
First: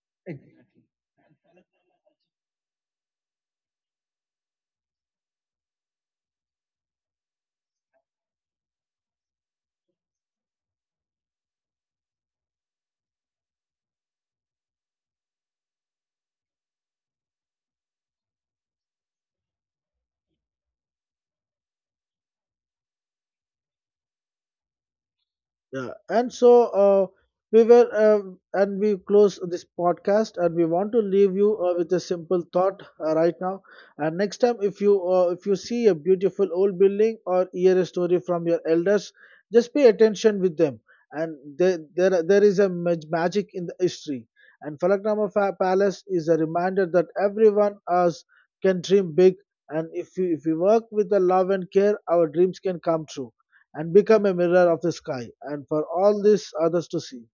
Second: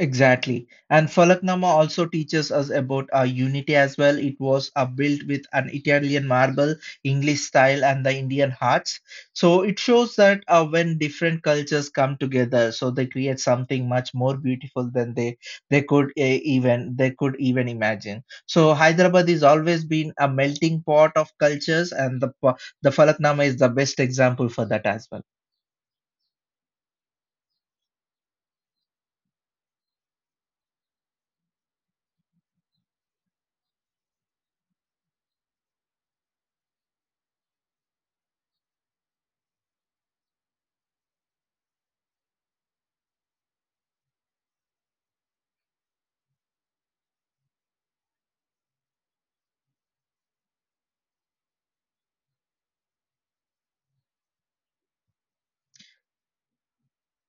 [SPEAKER 1] Exactly. And Falaknama also teaches us about our unity as well. It was built with an Italian marble, English style, and the Indian hearts. So it shows that when different cultures come together, so they create something much more beautiful than they could uh, they could even imagine. So Hyderabad has always been a melting pot of cultures, and the Falaknama is the best example for that as well.
[SPEAKER 2] Yeah, and so uh, and we close this podcast, and we want to leave you with a simple thought right now. And next time, if you see a beautiful old building or hear a story from your elders, just pay attention with them. And there is a magic in the history. And Falaknama Palace is a reminder that everyone else can dream big, and if you if we work with the love and care, our dreams can come true and become a mirror of the sky and for all these others to see.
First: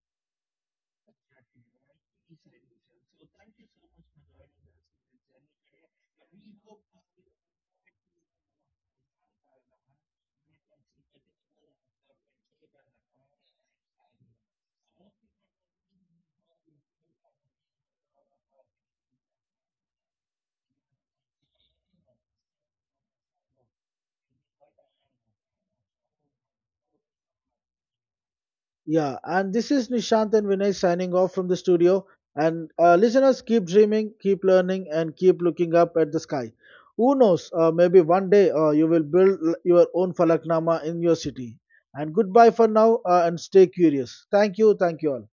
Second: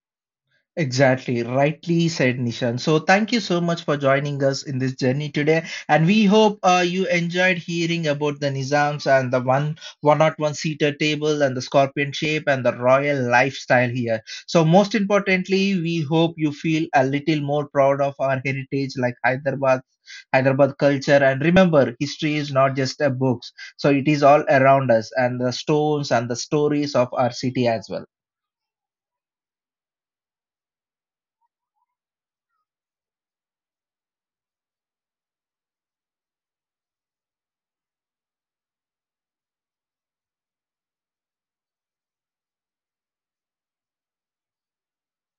[SPEAKER 1] Exactly, rightly said, Nishan. So thank you so much for joining us in this journey today, and we hope you enjoyed hearing about the Nizams and the one 101 seater table and the scorpion shape and the royal lifestyle here. So most importantly, we hope you feel a little more proud of our heritage, like Hyderabad culture. And remember, history is not just a books, so it is all around us, and the stones and the stories of our city as well.
[SPEAKER 2] Yeah, and this is Nishant and Vinay signing off from the studio. And listeners, keep dreaming, keep learning, and keep looking up at the sky. Who knows? Maybe one day you will build your own falaknama in your city. And goodbye for now and stay curious. Thank you. Thank you all.